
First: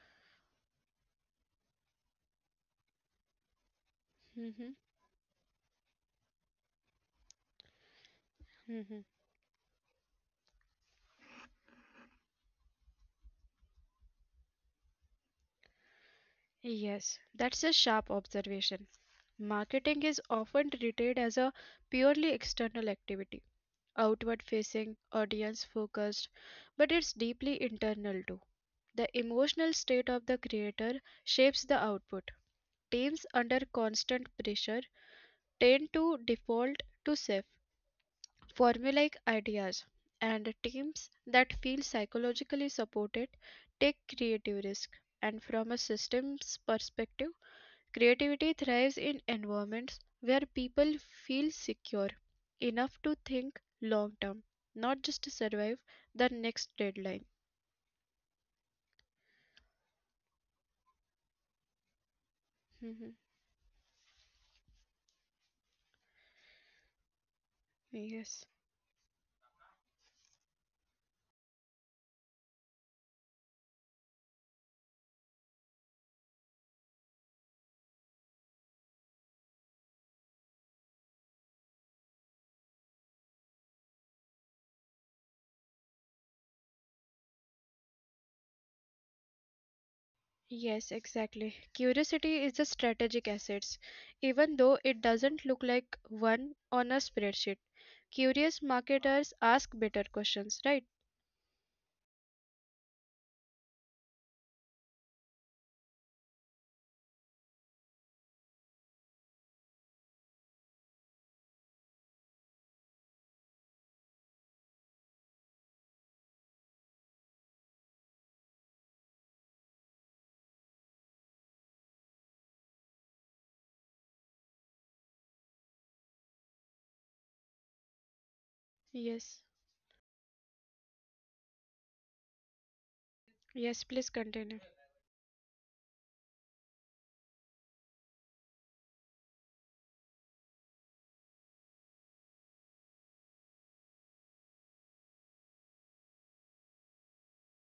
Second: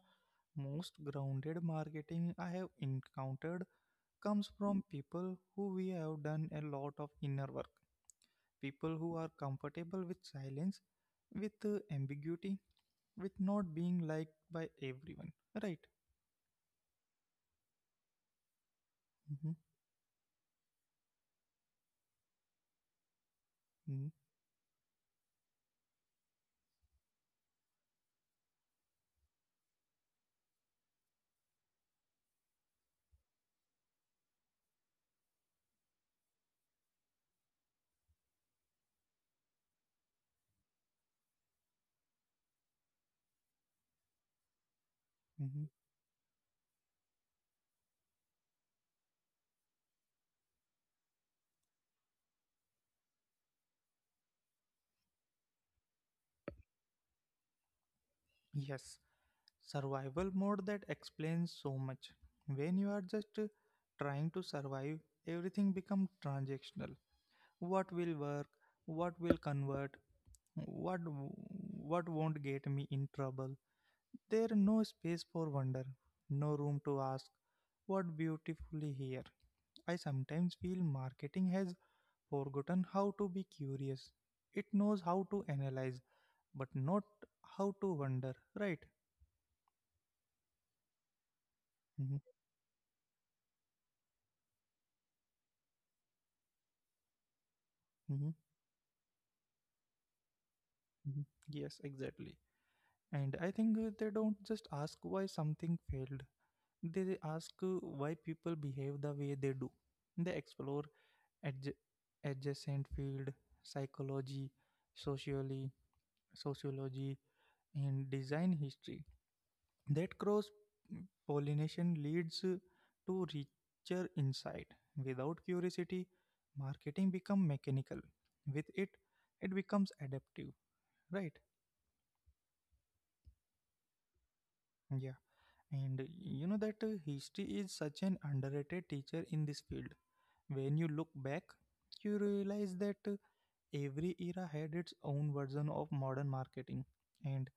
Speaker 1: most grounded marketing I have encountered comes
Speaker 2: Mhm.
Speaker 1: from people who we have done a lot of inner work, people
Speaker 2: Mhm.
Speaker 1: who are comfortable with silence, with uh, ambiguity, with not being liked by everyone, right?
Speaker 2: Yes. That's a sharp observation.
Speaker 1: Hmm.
Speaker 2: Marketing is often treated as a purely external activity,
Speaker 1: Hmm.
Speaker 2: outward facing, audience focused, but it's deeply internal too. The emotional state of the creator shapes the output. Teams under constant pressure tend to default to safe, formulaic ideas, and teams that feel psychologically supported take creative risk. And
Speaker 1: Hmm.
Speaker 2: from a systems perspective, creativity thrives in environments where people feel secure enough to think long term, not just to survive the next deadline.
Speaker 1: Yes, survival mode, that explains so much. When you are
Speaker 2: Mhm.
Speaker 1: just uh, trying to survive, everything becomes transactional. What will work?
Speaker 2: Yes.
Speaker 1: What will convert? What w- what won't get me in trouble? There no space for wonder, no room to ask what beautifully here. I sometimes feel marketing has forgotten how to be curious. It knows how to analyze, but not how to wonder, right?
Speaker 2: Yes, exactly.
Speaker 1: Hmm.
Speaker 2: Curiosity is a strategic asset, even though it doesn't look like one on a spreadsheet.
Speaker 1: Hmm.
Speaker 2: Curious marketers ask better questions, right?
Speaker 1: Hmm. Yes, exactly. And I think uh, they don't just ask why something failed, they ask uh, why people behave the way they do. They explore adj- adjacent field, psychology, socially sociology, and design history. That cross pollination leads to richer insight. Without curiosity, marketing become mechanical. With it,
Speaker 2: Yes.
Speaker 1: it becomes adaptive, right?
Speaker 2: Yes, please continue.
Speaker 1: Yeah. And you know that uh, history is such an underrated teacher in this field. When you look back, you realize that uh, every era had its own version of modern marketing, and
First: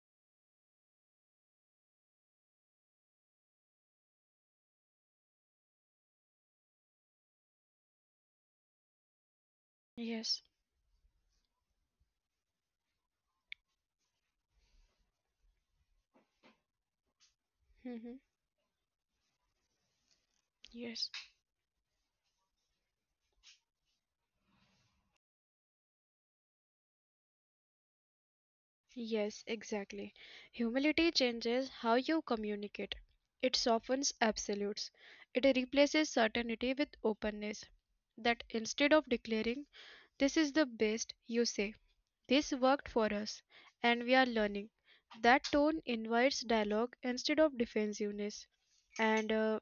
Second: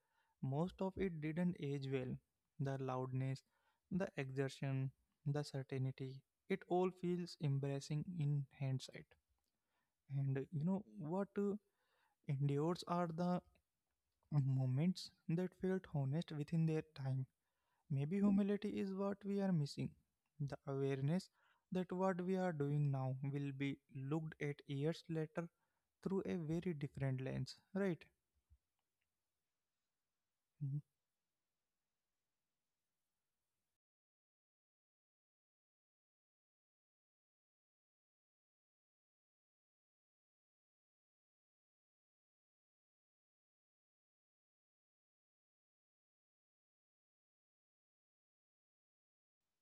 Speaker 1: most of it didn't age well. The loudness, the exertion, the certainty, it all feels embarrassing in hindsight. And uh,
Speaker 2: Yes.
Speaker 1: you know what uh, endures are the moments that felt honest within their time.
Speaker 2: Hmm.
Speaker 1: Maybe humility is what we are missing. The
Speaker 2: Yes.
Speaker 1: awareness that what we are doing now will be looked at years later through a very different lens, right?
Speaker 2: Yes, exactly.
Speaker 1: Mhm.
Speaker 2: Humility changes how you communicate. It softens absolutes. It replaces certainty with openness. That, instead of declaring, this is the best, you say, this worked for us, and we are learning. That tone invites dialogue instead of defensiveness. And uh,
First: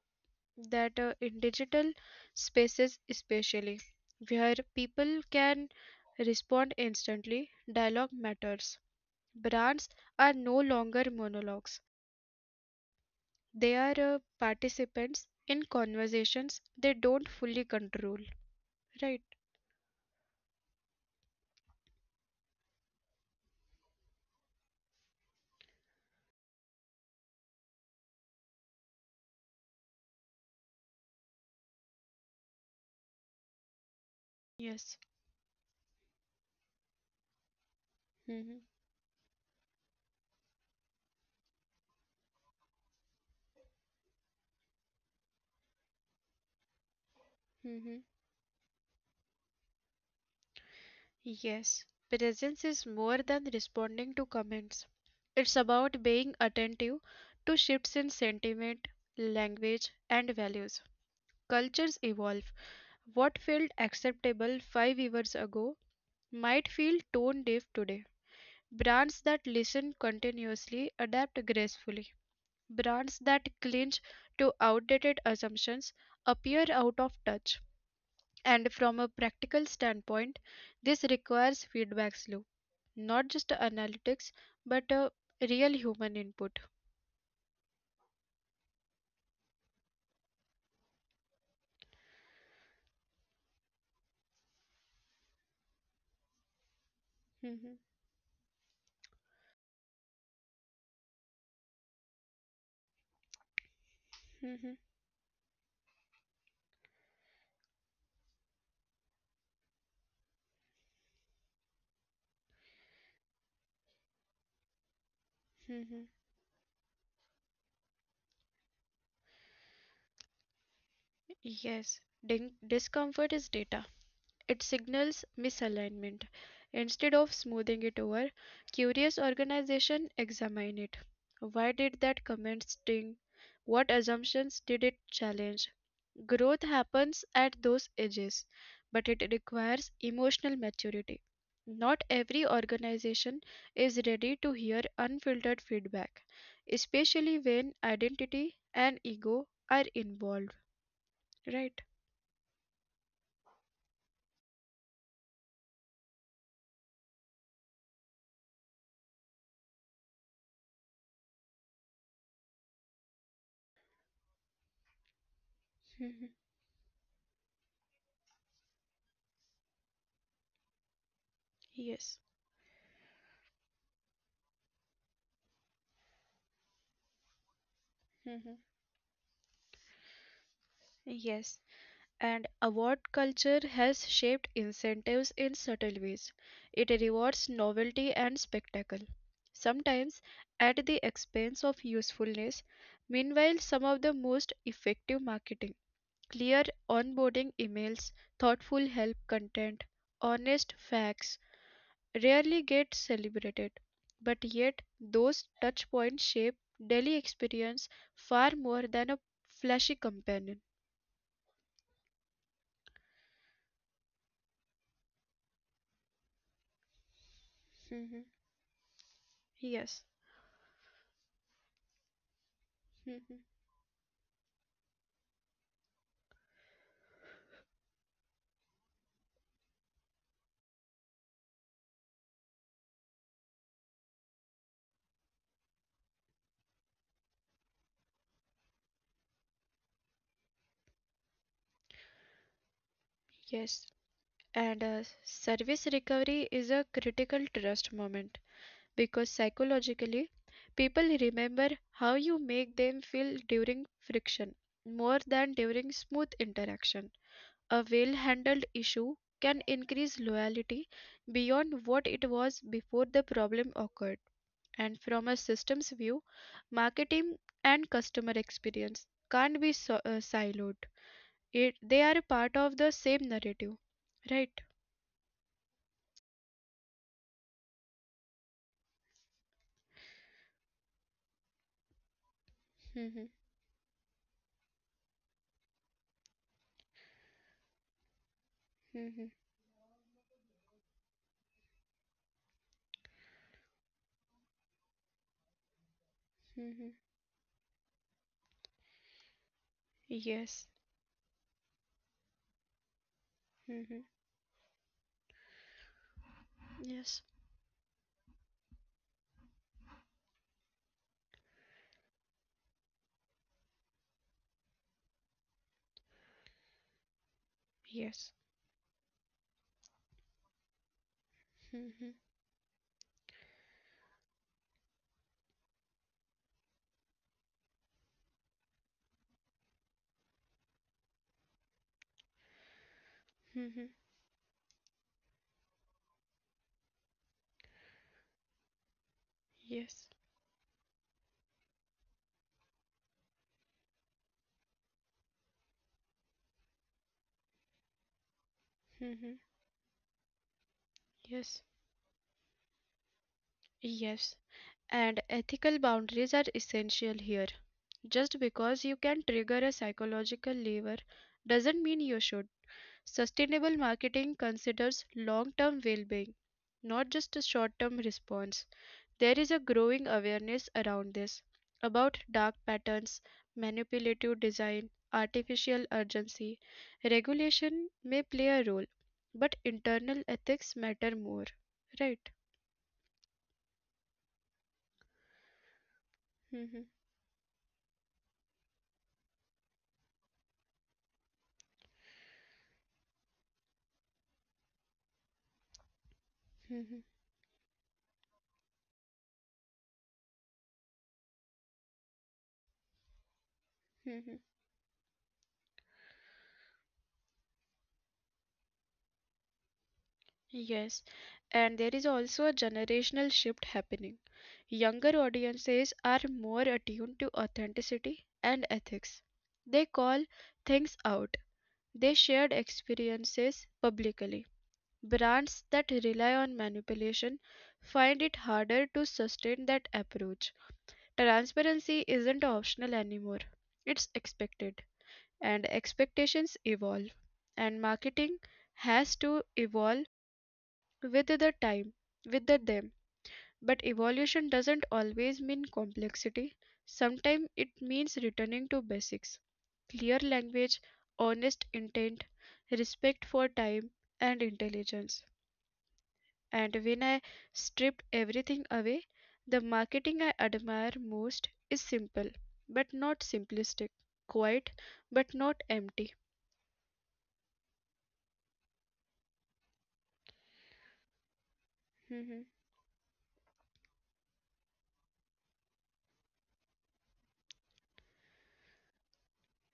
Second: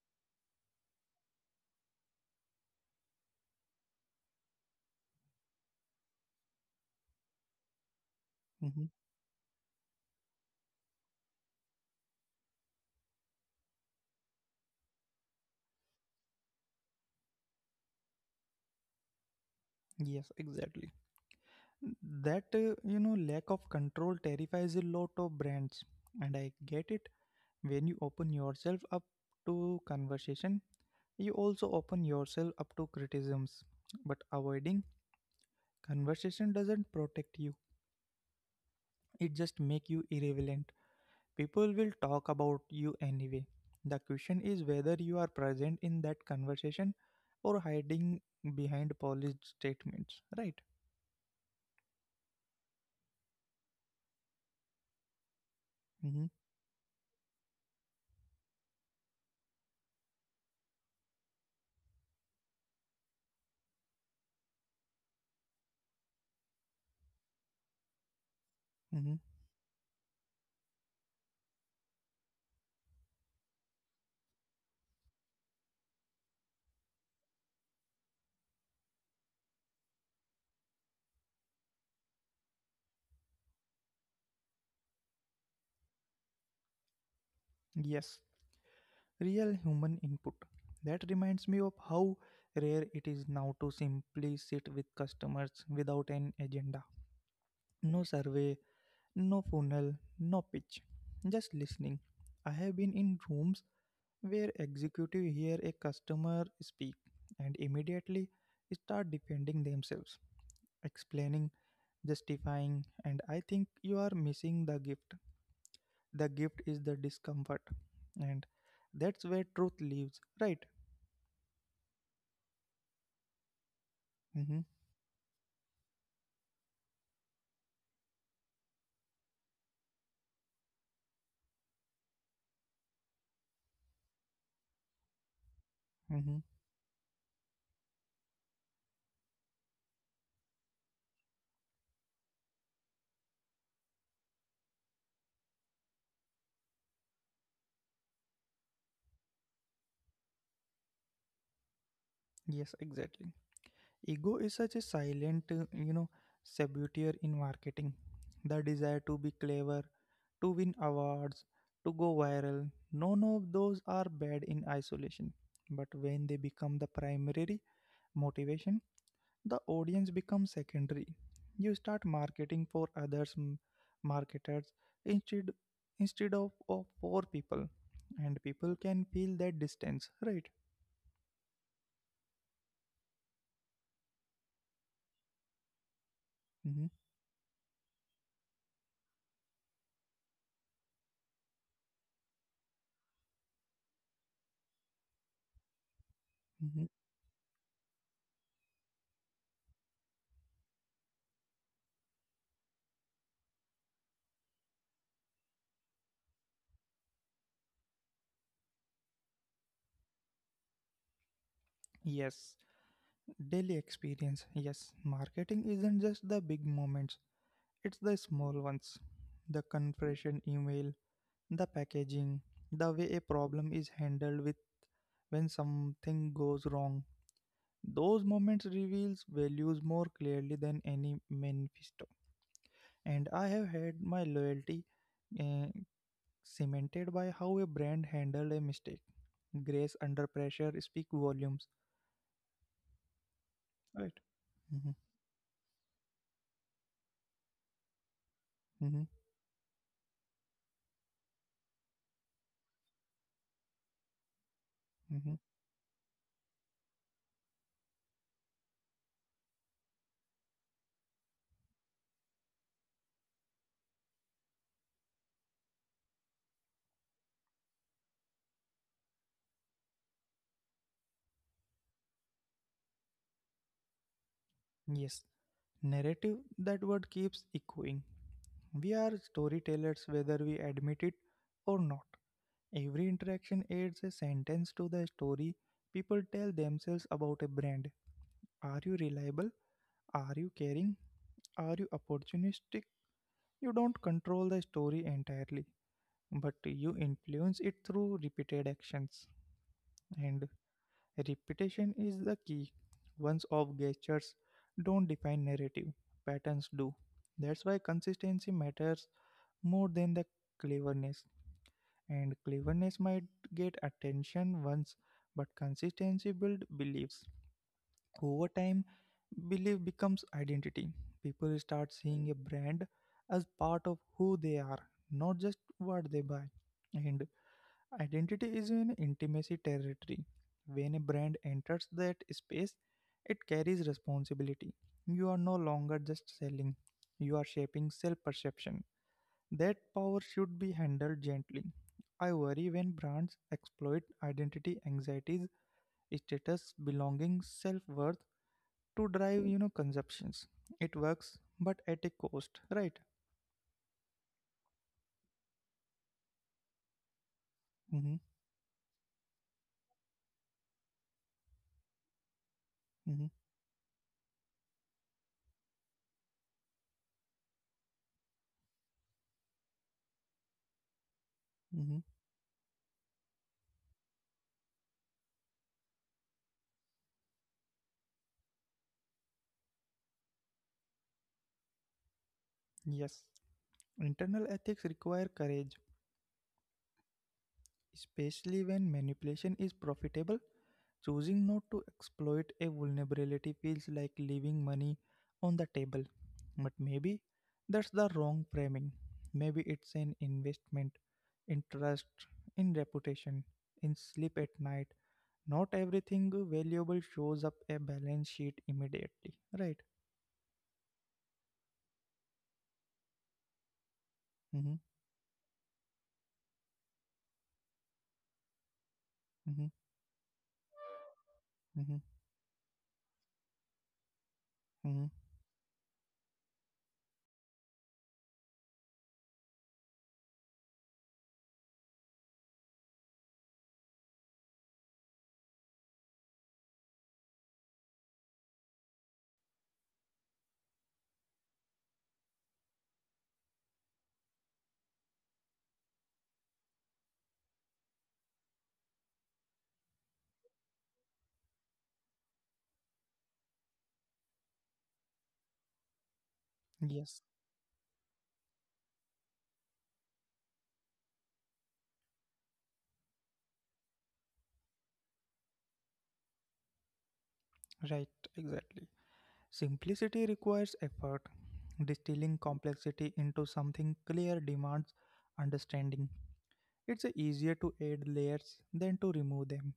Speaker 2: that, uh, in digital spaces, especially, where people can respond instantly, dialogue matters.
Speaker 1: Mhm.
Speaker 2: Brands are no longer monologues, they are uh, participants in conversations they don't fully control. Right?
Speaker 1: Yes, exactly. That, uh, you know, lack of control terrifies a lot of brands. And I get it. When you open yourself up to conversation, you also open yourself up to criticisms. But avoiding
Speaker 2: Yes.
Speaker 1: conversation doesn't protect you,
Speaker 2: Hmm.
Speaker 1: it just makes you irrelevant. People will talk about you anyway. The question is whether you are present in that conversation or hiding
Speaker 2: Hmm.
Speaker 1: behind polished statements, right?
Speaker 2: Yes. Presence is more than responding to comments,
Speaker 1: Mm-hmm.
Speaker 2: it's about being attentive to shifts in sentiment, language, and values. Cultures evolve. What felt acceptable five years ago might feel tone deaf today.
Speaker 1: Mm-hmm.
Speaker 2: Brands that listen continuously adapt gracefully. Brands that cling to outdated assumptions appear out of touch. And from a practical standpoint, this requires feedback loop, not just analytics, but a real human input.
Speaker 1: Yes, real human input. That reminds me of how rare it is now to simply sit with customers without an agenda.
Speaker 2: Mhm,
Speaker 1: No survey, no funnel, no pitch, just listening. I have been in rooms where
Speaker 2: mhm,
Speaker 1: executive hear a customer speak and immediately start defending themselves, explaining, justifying, and I think you are missing the gift.
Speaker 2: mhm.
Speaker 1: The gift is the discomfort, and that's where truth lives, right?
Speaker 2: Yes, din- discomfort is data.
Speaker 1: Mm-hmm.
Speaker 2: It signals misalignment. Instead of smoothing it over, curious organization examine it. Why did that comment sting? What assumptions did it challenge?
Speaker 1: Mm-hmm.
Speaker 2: Growth happens at those ages, but it requires emotional maturity. Not every organization is ready to hear unfiltered feedback, especially when identity and ego are involved, right?
Speaker 1: Yes, exactly. Ego is such a silent, uh, you know, saboteur in marketing. The desire to be clever, to win awards, to go viral. None of those are bad in isolation. But when
Speaker 2: Mhm.
Speaker 1: they become the primary motivation, the audience becomes secondary. You start
Speaker 2: Yes.
Speaker 1: marketing for others, m- marketers, instead instead of, of for people, and
Speaker 2: Mhm.
Speaker 1: people can feel that distance, right?
Speaker 2: Yes. And award culture has shaped incentives in subtle ways.
Speaker 1: Mm-hmm.
Speaker 2: It rewards novelty and spectacle, sometimes at the expense of usefulness. Meanwhile, some of the most effective marketing, clear
Speaker 1: Mm-hmm.
Speaker 2: onboarding emails, thoughtful help content, honest facts, rarely get celebrated. But yet, those touchpoints shape daily experience far more than a flashy companion.
Speaker 1: Yes. Daily experience. Yes, marketing isn't just the big moments, it's the
Speaker 2: Mhm.
Speaker 1: small ones. The
Speaker 2: Yes.
Speaker 1: conversion email, the packaging, the way a
Speaker 2: Mhm.
Speaker 1: problem is handled with when something goes wrong. Those moments reveals values more clearly than any manifesto. And I have had my loyalty uh, cemented by how a brand handled a mistake. Grace under pressure speak volumes.
Speaker 2: Yes,
Speaker 1: Right.
Speaker 2: and uh,
Speaker 1: Mm-hmm.
Speaker 2: service recovery is a critical trust moment
Speaker 1: Mm-hmm.
Speaker 2: because psychologically, people remember how you make them feel during friction more
Speaker 1: Mm-hmm.
Speaker 2: than during smooth interaction. A well handled issue can increase loyalty beyond what it was before the problem occurred. And from a systems view, marketing and customer experience can't be so- uh, siloed. It, they are part of the same narrative, right?
Speaker 1: Yes, narrative, that word keeps echoing. We are storytellers whether we admit it or not.
Speaker 2: Mhm.
Speaker 1: Every interaction adds a sentence to the story people tell themselves about a brand. Are you
Speaker 2: Mhm.
Speaker 1: reliable? Are you caring? Are you opportunistic? You don't control the story entirely, but
Speaker 2: Mhm.
Speaker 1: you influence it through repeated actions. And
Speaker 2: Yes.
Speaker 1: repetition is the key. Once off
Speaker 2: Mhm.
Speaker 1: gestures don't define narrative, patterns do.
Speaker 2: Yes.
Speaker 1: That's why consistency matters more than the cleverness. And cleverness might get attention once, but consistency builds beliefs.
Speaker 2: Yes.
Speaker 1: Over time, belief becomes identity. People start
Speaker 2: Mhm.
Speaker 1: seeing a brand as part of who they are, not just what they buy. And identity is an intimacy territory. When a brand enters that space, it
Speaker 2: Mhm.
Speaker 1: carries responsibility. You are no longer just selling, you are shaping self perception. That
Speaker 2: Yes.
Speaker 1: power should be handled gently. I worry when brands exploit identity anxieties, status, belonging, self worth to
Speaker 2: Mhm.
Speaker 1: drive, you know, consumptions. It works,
Speaker 2: Yes.
Speaker 1: but at a cost, right?
Speaker 2: Yes. And ethical boundaries are essential here.
Speaker 1: Mm-hmm.
Speaker 2: Just because you can trigger a psychological lever doesn't mean you should.
Speaker 1: Mm-hmm.
Speaker 2: Sustainable marketing considers long term well being, not just a short term response. There is a growing awareness around this
Speaker 1: Mm-hmm.
Speaker 2: about dark patterns, manipulative design, artificial urgency. Regulation may play a role, but internal ethics matter more. Right.
Speaker 1: Yes. Internal ethics require courage.
Speaker 2: Mhm,
Speaker 1: Especially when manipulation is profitable, choosing not to exploit a vulnerability feels like leaving money on the table. But
Speaker 2: mhm,
Speaker 1: maybe that's the wrong framing. Maybe it's an investment in trust, in reputation, in
Speaker 2: mhm.
Speaker 1: sleep at night. Not everything valuable shows up a balance sheet immediately, right?
Speaker 2: Yes, and there is also a generational shift happening.
Speaker 1: Mm-hmm.
Speaker 2: Younger audiences are more attuned to authenticity and ethics.
Speaker 1: Mm-hmm.
Speaker 2: They call things out.
Speaker 1: Mm-hmm.
Speaker 2: They shared experiences publicly.
Speaker 1: Mm-hmm.
Speaker 2: Brands that rely on manipulation find it harder to sustain that approach. Transparency isn't optional anymore, it's expected, and expectations evolve, and marketing has to evolve with the time, with the them. But evolution doesn't always mean complexity, sometimes it means returning to basics, clear language, honest intent, respect for time and intelligence. And when
Speaker 1: Yes,
Speaker 2: I stripped everything away, the marketing I admire most is simple but not simplistic, quiet but not empty.
Speaker 1: right, exactly. Simplicity requires effort. Distilling
Speaker 2: Mhm.
Speaker 1: complexity into something clear demands understanding. It's easier to add layers than to remove them.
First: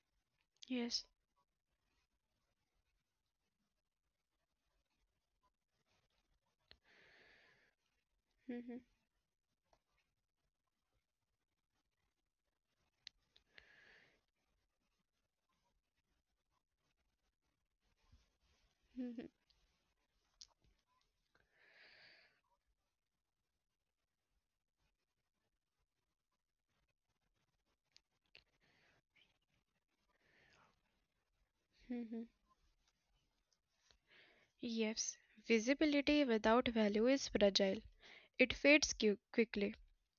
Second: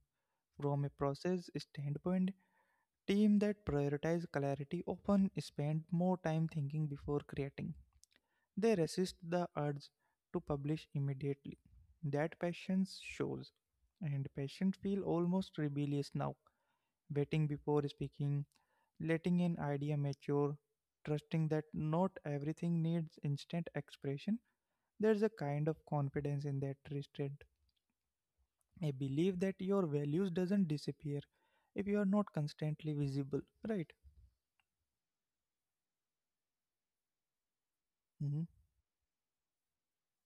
Speaker 1: From a
Speaker 2: Yes.
Speaker 1: process standpoint, teams that prioritize clarity often spend more time thinking before creating. They
Speaker 2: Mhm.
Speaker 1: resist the urge to publish immediately. That patience shows, and patients feel almost rebellious now, waiting before speaking,
Speaker 2: Mhm.
Speaker 1: letting an idea mature, trusting that not everything needs instant expression. There's a kind of confidence in that restraint, a belief that your values doesn't disappear if you are
Speaker 2: Mhm.
Speaker 1: not constantly visible, right?
Speaker 2: Yes, visibility without value is fragile.
Speaker 1: Hmm.
Speaker 2: It fades qui- quickly.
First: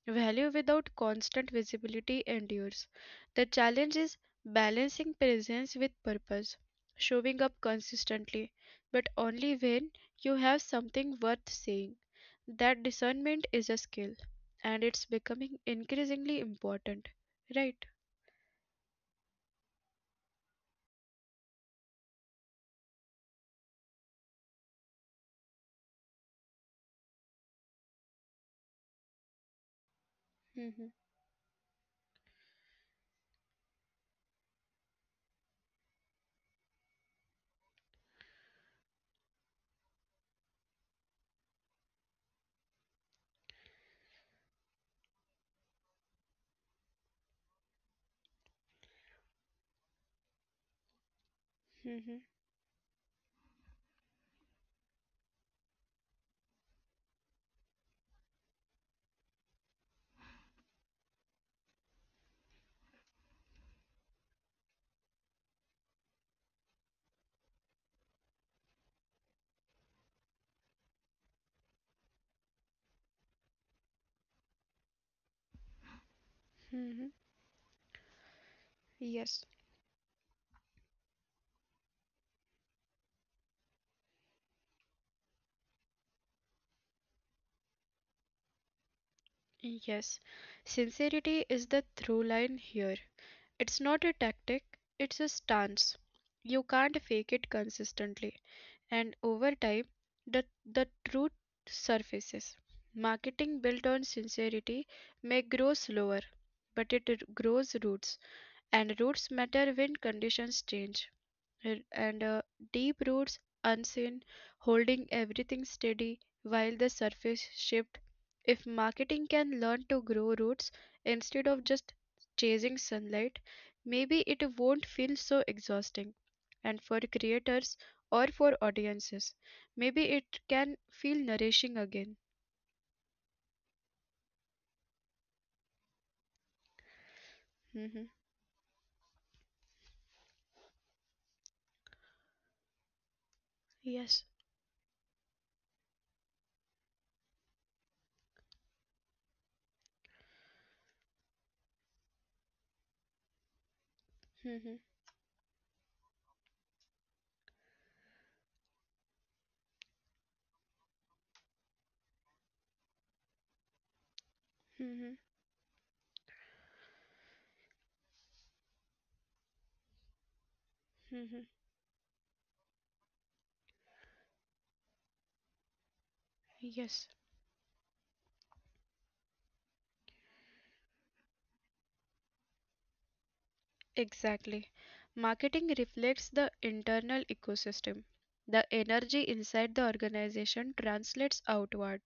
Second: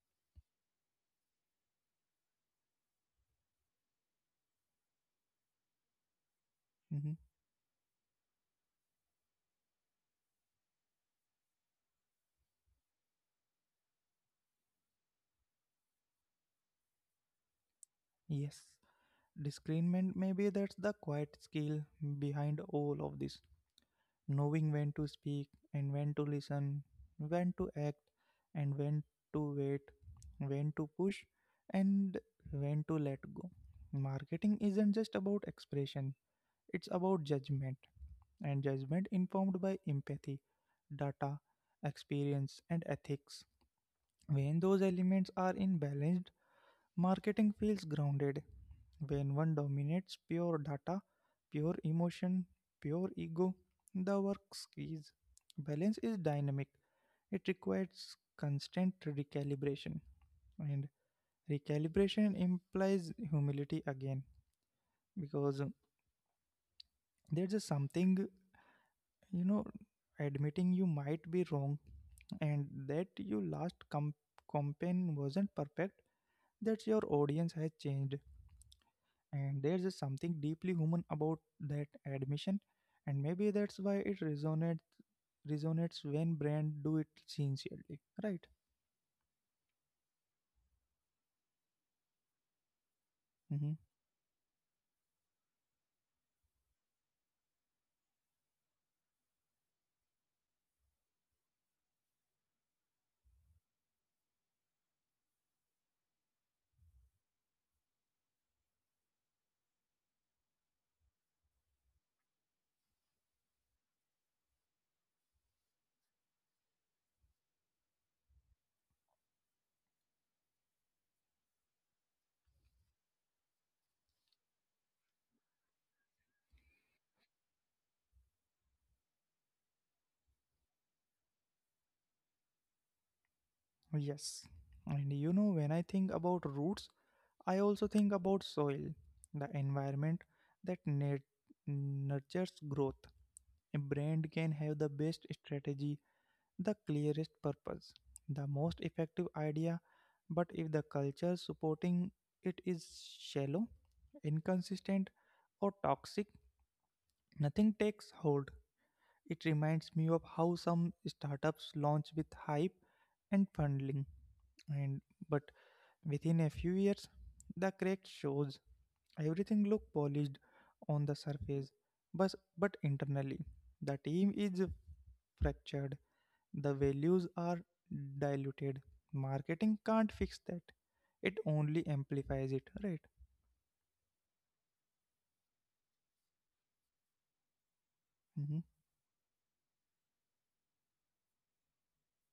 Speaker 2: Value without constant visibility endures. The challenge is balancing presence with purpose,
Speaker 1: Hmm.
Speaker 2: showing up consistently, but only when you have something worth saying. That discernment is a skill, and it's becoming increasingly important, right?
Speaker 1: Yes, discernment, maybe that's the quiet skill behind all of this. Knowing when to speak and when to listen, when to act and when to wait, when
Speaker 2: Mm-hmm,
Speaker 1: to push and when to let go. Marketing isn't just about expression, it's about judgment, and judgment informed by empathy, data, experience, and ethics. When those elements are in balance, marketing feels grounded. When one dominates, pure data, pure
Speaker 2: mm-hmm,
Speaker 1: emotion, pure ego, the work squeeze. Balance is dynamic. It requires constant recalibration, and recalibration implies humility again, because there's a something, you know admitting you might be wrong, and that your last com- campaign wasn't perfect. That your
Speaker 2: mm-hmm.
Speaker 1: audience has changed,
Speaker 2: Yes.
Speaker 1: and there's just something deeply human about that admission, and maybe that's why it resonates resonates when brand do it sincerely, right?
Speaker 2: Yes, sincerity is the through line here.
Speaker 1: Hmm.
Speaker 2: It's not a tactic, it's a stance. You can't fake it consistently, and over time, the, the truth surfaces. Marketing built on sincerity may grow slower, but it r- grows roots, and roots matter when conditions change. R- and uh, deep roots unseen, holding everything steady while the surface shift. If marketing can learn to grow roots instead of just chasing sunlight, maybe it won't feel so exhausting. And for creators or for audiences, maybe it can feel nourishing again.
Speaker 1: Yes. And you know when I think about roots, I also think about
Speaker 2: Hmm.
Speaker 1: soil, the environment that nat- nurtures growth. A brand can
Speaker 2: Yes.
Speaker 1: have the best strategy, the clearest purpose, the most effective idea. But if the culture supporting it is shallow,
Speaker 2: Hmm.
Speaker 1: inconsistent, or toxic, nothing takes hold. It reminds me of how some startups launch with hype and funding, and
Speaker 2: Hmm.
Speaker 1: but within a few years, the crack shows. Everything look polished on the
Speaker 2: Hmm.
Speaker 1: surface, but but internally, the team is fractured, the
Speaker 2: Yes.
Speaker 1: values are diluted. Marketing can't fix that. It only amplifies it, right?
Speaker 2: Exactly. Marketing reflects the internal ecosystem.
Speaker 1: Hmm.
Speaker 2: The energy inside the organization translates outward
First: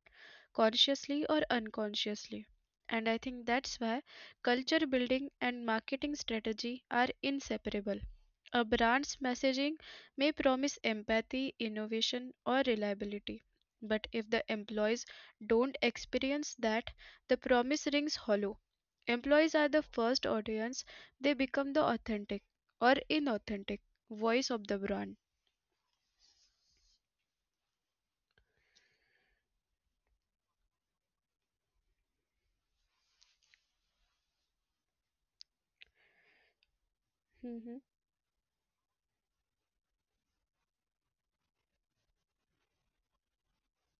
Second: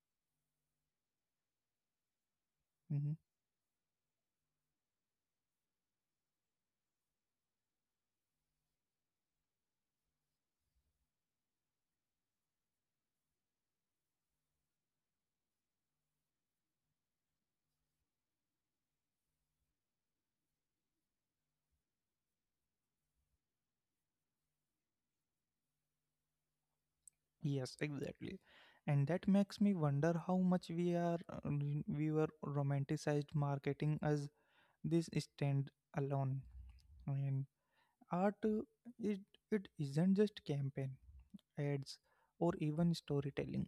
Speaker 2: consciously or unconsciously. And
Speaker 1: Hmm.
Speaker 2: I think that's why culture building and marketing strategy are inseparable. A brand's messaging may promise empathy, innovation, or reliability. But if the employees don't experience that, the promise rings hollow. Employees are the first audience, they become the authentic or inauthentic voice of the brand.
Speaker 1: Yes, exactly. And that makes me wonder how much we are uh, we we were romanticized marketing as this stand alone. And
Speaker 2: Hmm.
Speaker 1: art, uh, it, it isn't just campaign, ads, or even storytelling.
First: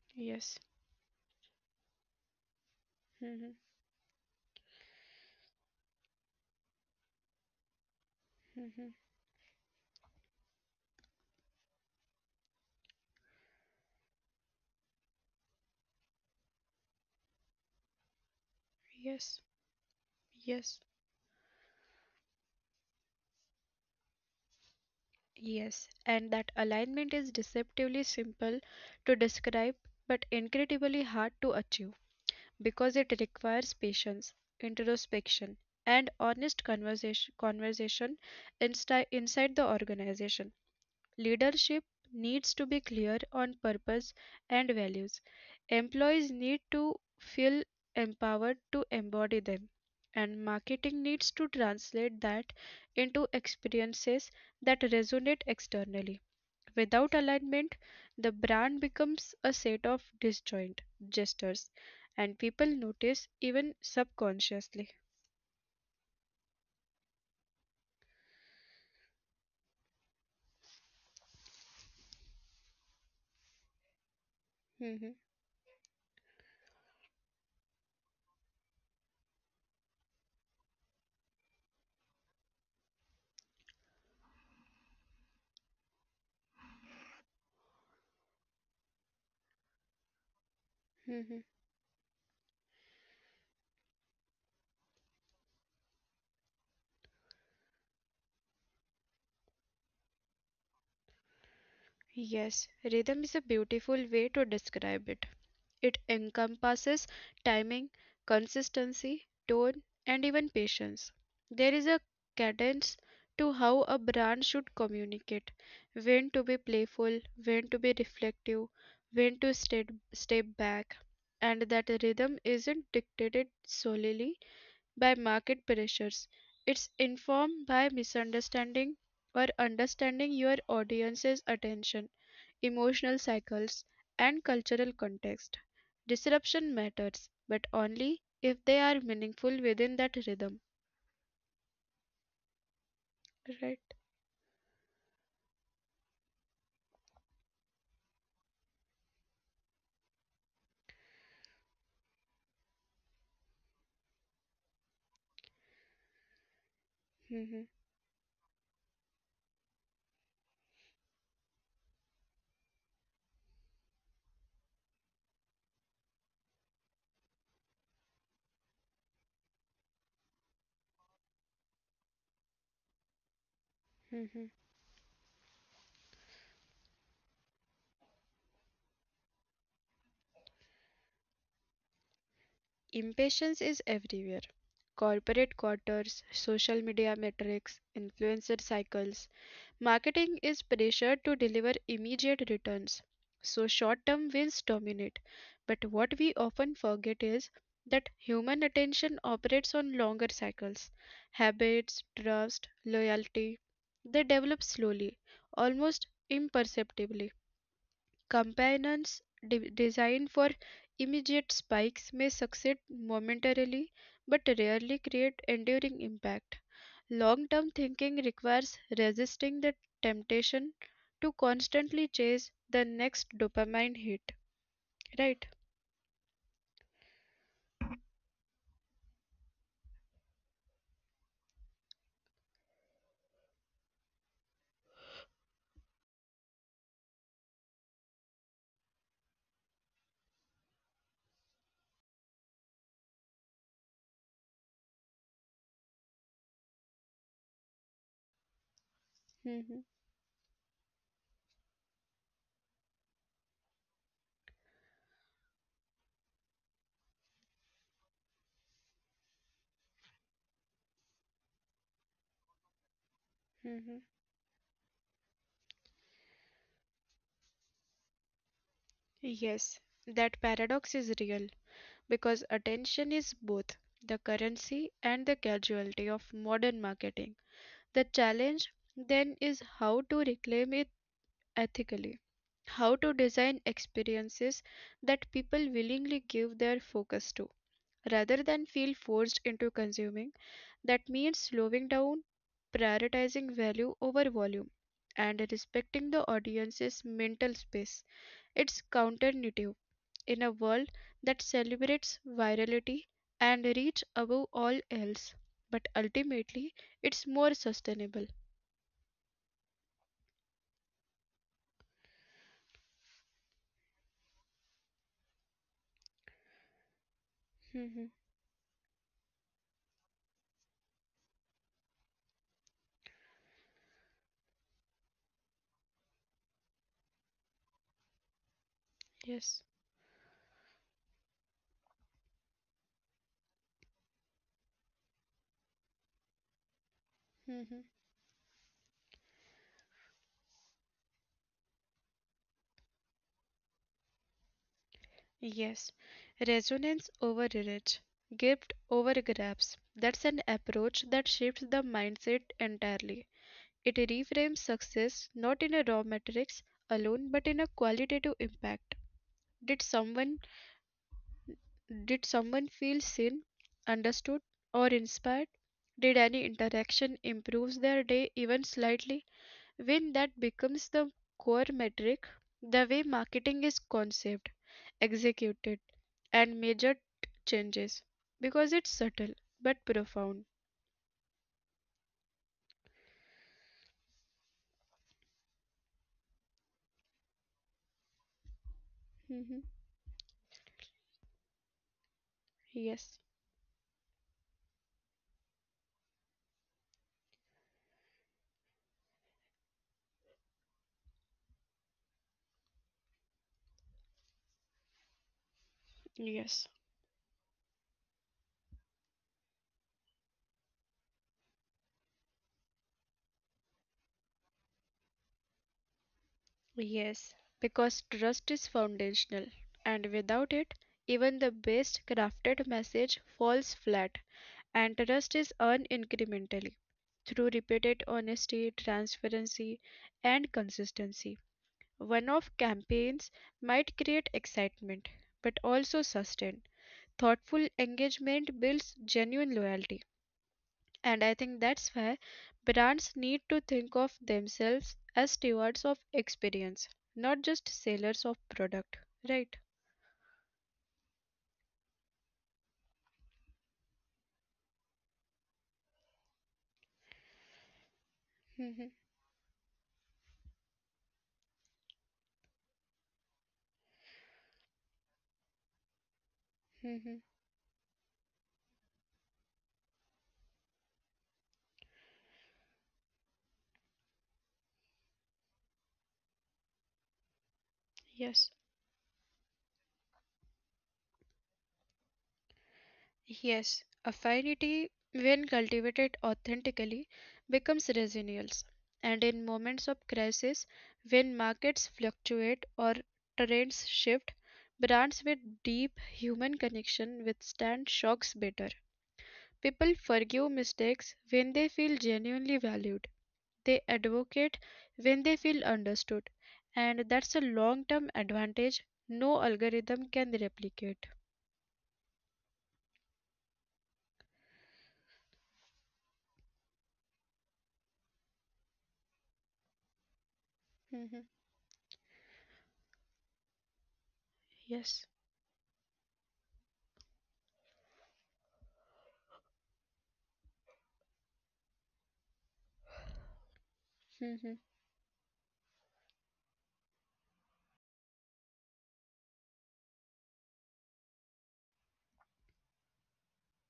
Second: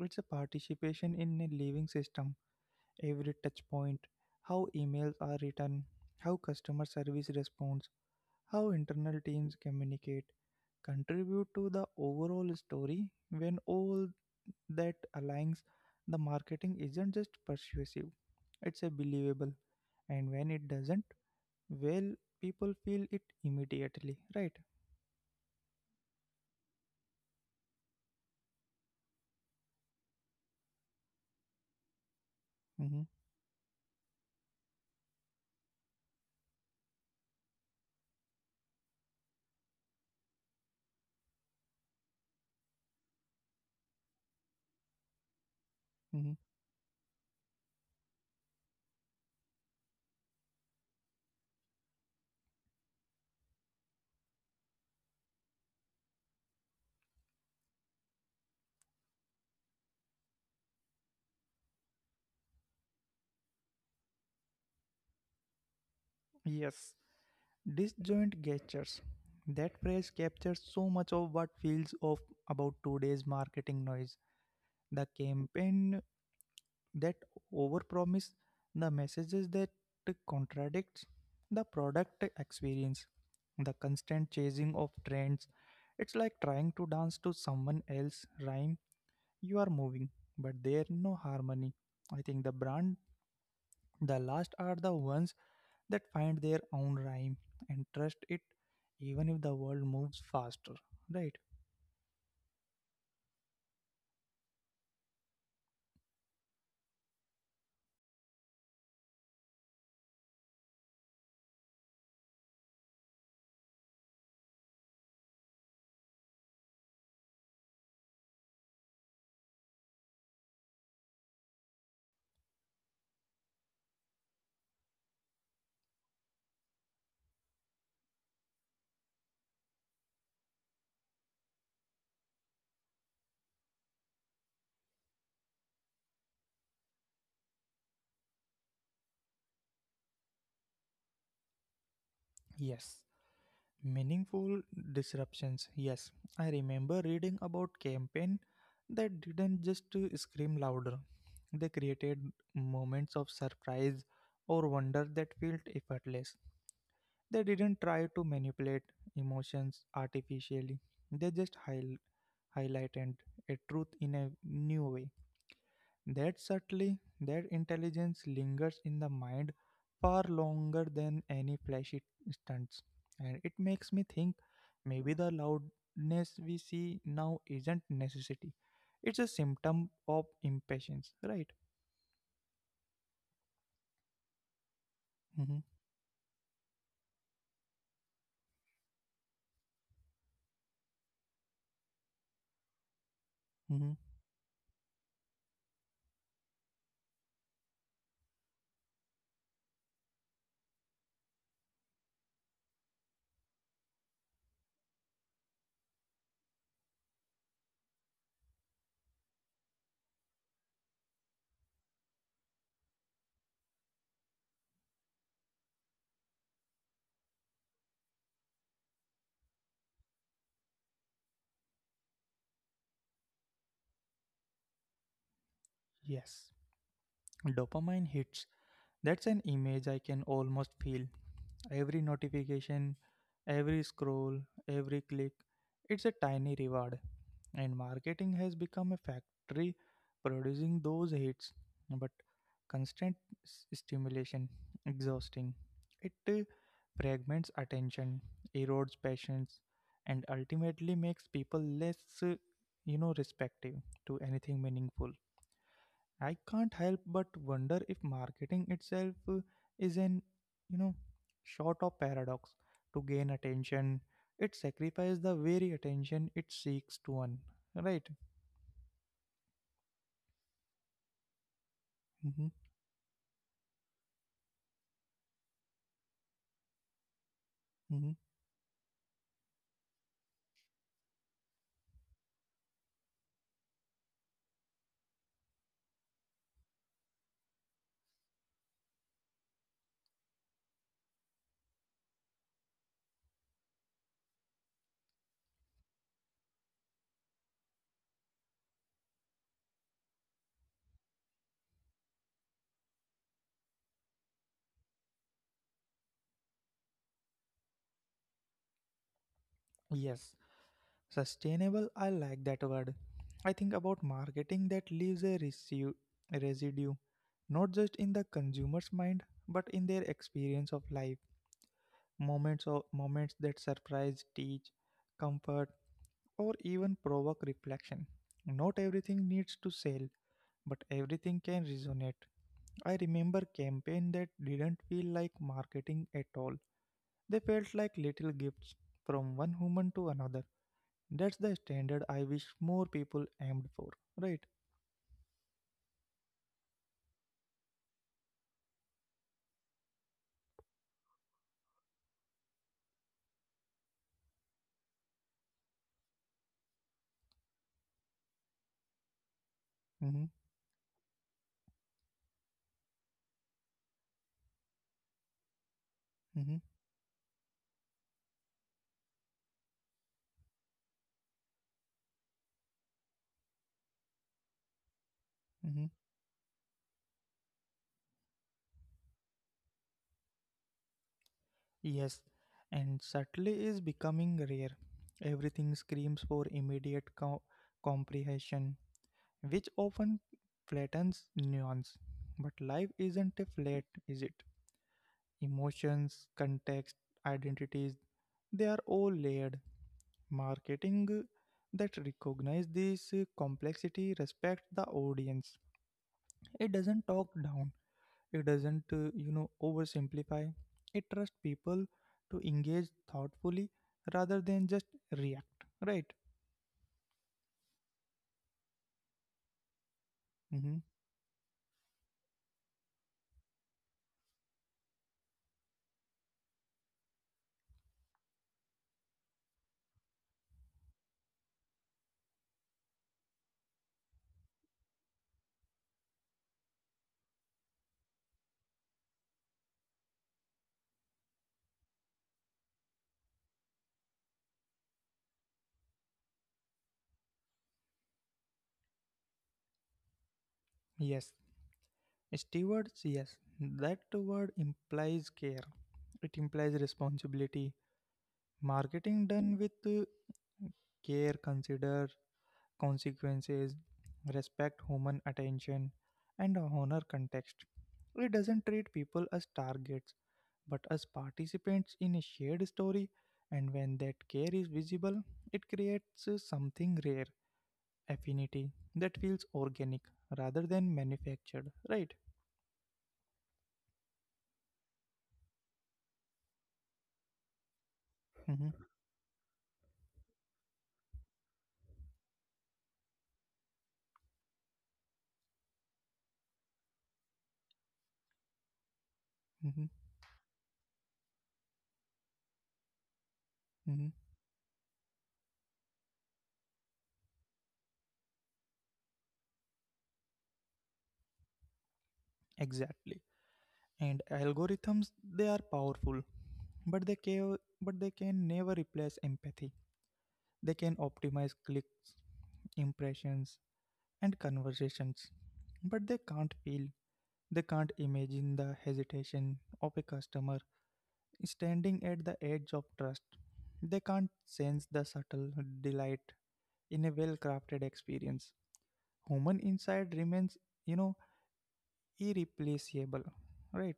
Speaker 1: It's a
Speaker 2: Yes.
Speaker 1: participation in a living system, every
Speaker 2: Hmm.
Speaker 1: touch point, how emails are written, how customer service responds, how
Speaker 2: Hmm.
Speaker 1: internal teams communicate, contribute to the overall story when all that aligns the marketing isn't just persuasive, it's a
Speaker 2: Yes.
Speaker 1: believable. And when it
Speaker 2: Yes.
Speaker 1: doesn't, well, people feel it immediately, right?
Speaker 2: Yes, and that alignment is deceptively simple to describe but incredibly hard to achieve because
Speaker 1: Mm-hmm,
Speaker 2: it requires patience, introspection, and honest conversation, conversation insti- inside the organization. Leadership needs to be clear on purpose and values.
Speaker 1: mm-hmm.
Speaker 2: Employees need to feel empowered to embody them. And marketing needs to translate that into experiences that resonate externally. Without alignment, the brand becomes a set of disjoint gestures, and people notice even subconsciously.
Speaker 1: Yes, disjoint gestures, that phrase captures so much of what feels off about today's marketing noise, the
Speaker 2: Mhm,
Speaker 1: campaign that overpromise, the messages that contradict, the product experience, the constant chasing of trends. It's like trying to dance to someone else's rhyme. You are moving, but there's no
Speaker 2: mhm.
Speaker 1: harmony. I think the brand, the last are the ones that find their own rhyme and trust it even if the world moves faster, right?
Speaker 2: Yes, rhythm is a beautiful way to describe it. It encompasses timing, consistency, tone, and even patience. There is a cadence to how a brand should communicate, when to be playful, when to be reflective, when to step, step back. And that rhythm isn't dictated solely by market pressures, it's informed by misunderstanding or understanding your audience's attention, emotional cycles, and cultural context. Disruption matters, but only if they are meaningful within that rhythm.
Speaker 1: Yes,
Speaker 2: Right.
Speaker 1: meaningful disruptions. Yes, I remember reading about campaign that didn't just uh, scream louder. They created moments of surprise or wonder that felt effortless. They didn't try
Speaker 2: Mhm,
Speaker 1: to manipulate emotions artificially. They just high- highlighted a truth in a new way. That subtly, that intelligence lingers in the mind far longer than any flashy stunts. And it makes me think
Speaker 2: mhm.
Speaker 1: maybe the loudness we see now isn't necessity. It's a symptom of impatience, right?
Speaker 2: Impatience is everywhere.
Speaker 1: Hmm.
Speaker 2: Corporate quarters, social media metrics, influencer cycles, marketing is pressured to deliver immediate returns,
Speaker 1: Hmm.
Speaker 2: so short term wins dominate. But what we often forget is that human attention operates on longer cycles. Habits, trust, loyalty, they develop slowly, almost imperceptibly. Companions de- designed for immediate spikes may succeed momentarily but rarely create enduring impact. Long term thinking requires resisting the temptation to constantly chase the next dopamine hit, right?
Speaker 1: Yes. Dopamine hits. That's an image I can almost feel. Every notification, every scroll, every click, it's a tiny reward. And marketing has become a factory producing those hits. But constant s- stimulation, exhausting. It uh, fragments attention, erodes patience,
Speaker 2: Mhm,
Speaker 1: and ultimately makes people less, uh, you know, respective to anything meaningful. I can't help but wonder if marketing itself uh, is an, you know, sort of paradox. To gain attention,
Speaker 2: mhm.
Speaker 1: it sacrifices the very attention it seeks to earn. Right?
Speaker 2: Yes, that paradox is real
Speaker 1: Hmm.
Speaker 2: because attention is both the currency and the casualty of modern marketing.
Speaker 1: Hmm.
Speaker 2: The challenge then is how to reclaim it ethically, how to design experiences that people willingly give their focus to rather than feel forced into consuming. That means slowing down, prioritizing value over volume, and respecting the audience's mental space. It's counterintuitive in a world that celebrates virality and reach above all else, but ultimately it's more sustainable.
Speaker 1: Yes, sustainable. I like that word. I think about marketing that leaves a residue, residue, not just in the
Speaker 2: Hmm.
Speaker 1: consumer's mind, but in their experience of life. Moments of moments that surprise, teach, comfort, or even provoke reflection. Not everything needs to
Speaker 2: Yes.
Speaker 1: sell, but everything can resonate. I remember campaign that didn't feel like marketing at all. They felt like
Speaker 2: Hmm.
Speaker 1: little gifts from one human to another. That's the standard I wish more people aimed for, right?
Speaker 2: Yes. Resonance over reach, gift over grabs. That's an approach that shifts the mindset entirely. It reframes success not in a raw metrics alone but in a qualitative impact.
Speaker 1: Mm-hmm,
Speaker 2: Did someone did someone feel seen, understood or inspired?
Speaker 1: mm-hmm,
Speaker 2: Did any interaction improve their day even slightly? When that becomes the core metric, the way marketing is conceived,
Speaker 1: mm-hmm.
Speaker 2: executed and measured changes because it's subtle but profound.
Speaker 1: Yes, and subtly is becoming rare. Everything screams for immediate co- comprehension which often
Speaker 2: Mhm.
Speaker 1: flattens nuance. But life isn't flat,
Speaker 2: Yes.
Speaker 1: is it? Emotions, context, identities, they are all layered. Marketing that recognize this complexity respects the audience. It doesn't talk
Speaker 2: Yes.
Speaker 1: down. It doesn't, uh, you know, oversimplify. It trusts people to engage thoughtfully rather than just react. Right?
Speaker 2: Yes, because trust is foundational,
Speaker 1: Hmm.
Speaker 2: and without it, even the best crafted message falls flat. And trust is earned incrementally through repeated honesty, transparency, and consistency. One off campaigns might create excitement, but also sustain. Thoughtful engagement builds genuine loyalty. And I think that's why brands need to think of themselves as stewards of experience, not just sellers of product, right?
Speaker 1: Yes. Stewards, yes, that word implies care. It implies responsibility. Marketing done
Speaker 2: Mhm,
Speaker 1: with uh, care consider consequences, respect human attention, and honor context.
Speaker 2: mhm.
Speaker 1: It doesn't treat people as targets, but as participants in a shared story. And when that care is visible, it creates uh, something rare, affinity
Speaker 2: Yes,
Speaker 1: that feels organic rather than manufactured. Right?
Speaker 2: yes. Affinity, when cultivated authentically, becomes
Speaker 1: Hmm.
Speaker 2: resilience. And in moments of crisis, when markets fluctuate or trends shift, brands with deep human connection withstand shocks better.
Speaker 1: Hmm.
Speaker 2: People forgive mistakes when they feel genuinely valued. They advocate when they feel understood. And that's a long term advantage no algorithm can replicate.
Speaker 1: Exactly. And algorithms they are powerful, but they can but they can never replace empathy. They can
Speaker 2: Mhm.
Speaker 1: optimize clicks, impressions, and conversations,
Speaker 2: Yes.
Speaker 1: but they can't feel. They can't imagine the hesitation of a customer standing at the edge of trust. They can't
Speaker 2: Mhm.
Speaker 1: sense the subtle delight in a well crafted experience. Human insight remains, you know, irreplaceable, right?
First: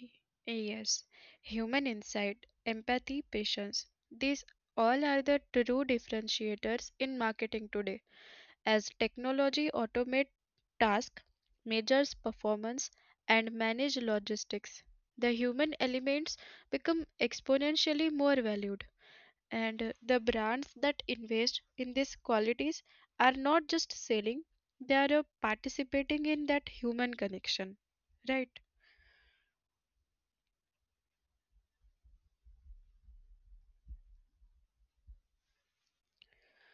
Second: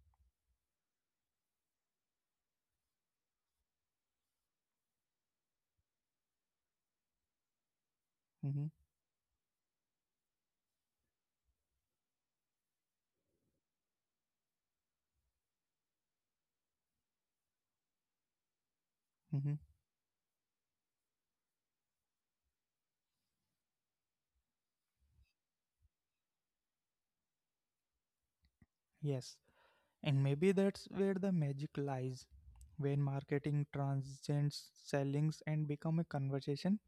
Speaker 2: Y- Yes. Human insight, empathy, patience. These all are the true differentiators in marketing today.
Speaker 1: Mm-hmm.
Speaker 2: As technology automate tasks, measures performance, and manage logistics, the human elements become exponentially more valued.
Speaker 1: Mm-hmm.
Speaker 2: And the brands that invest in these qualities are not just selling, they are uh, participating in that human connection. Right?
Speaker 1: Yes, and maybe that's where the magic lies. When marketing transcends sellings and become a conversation,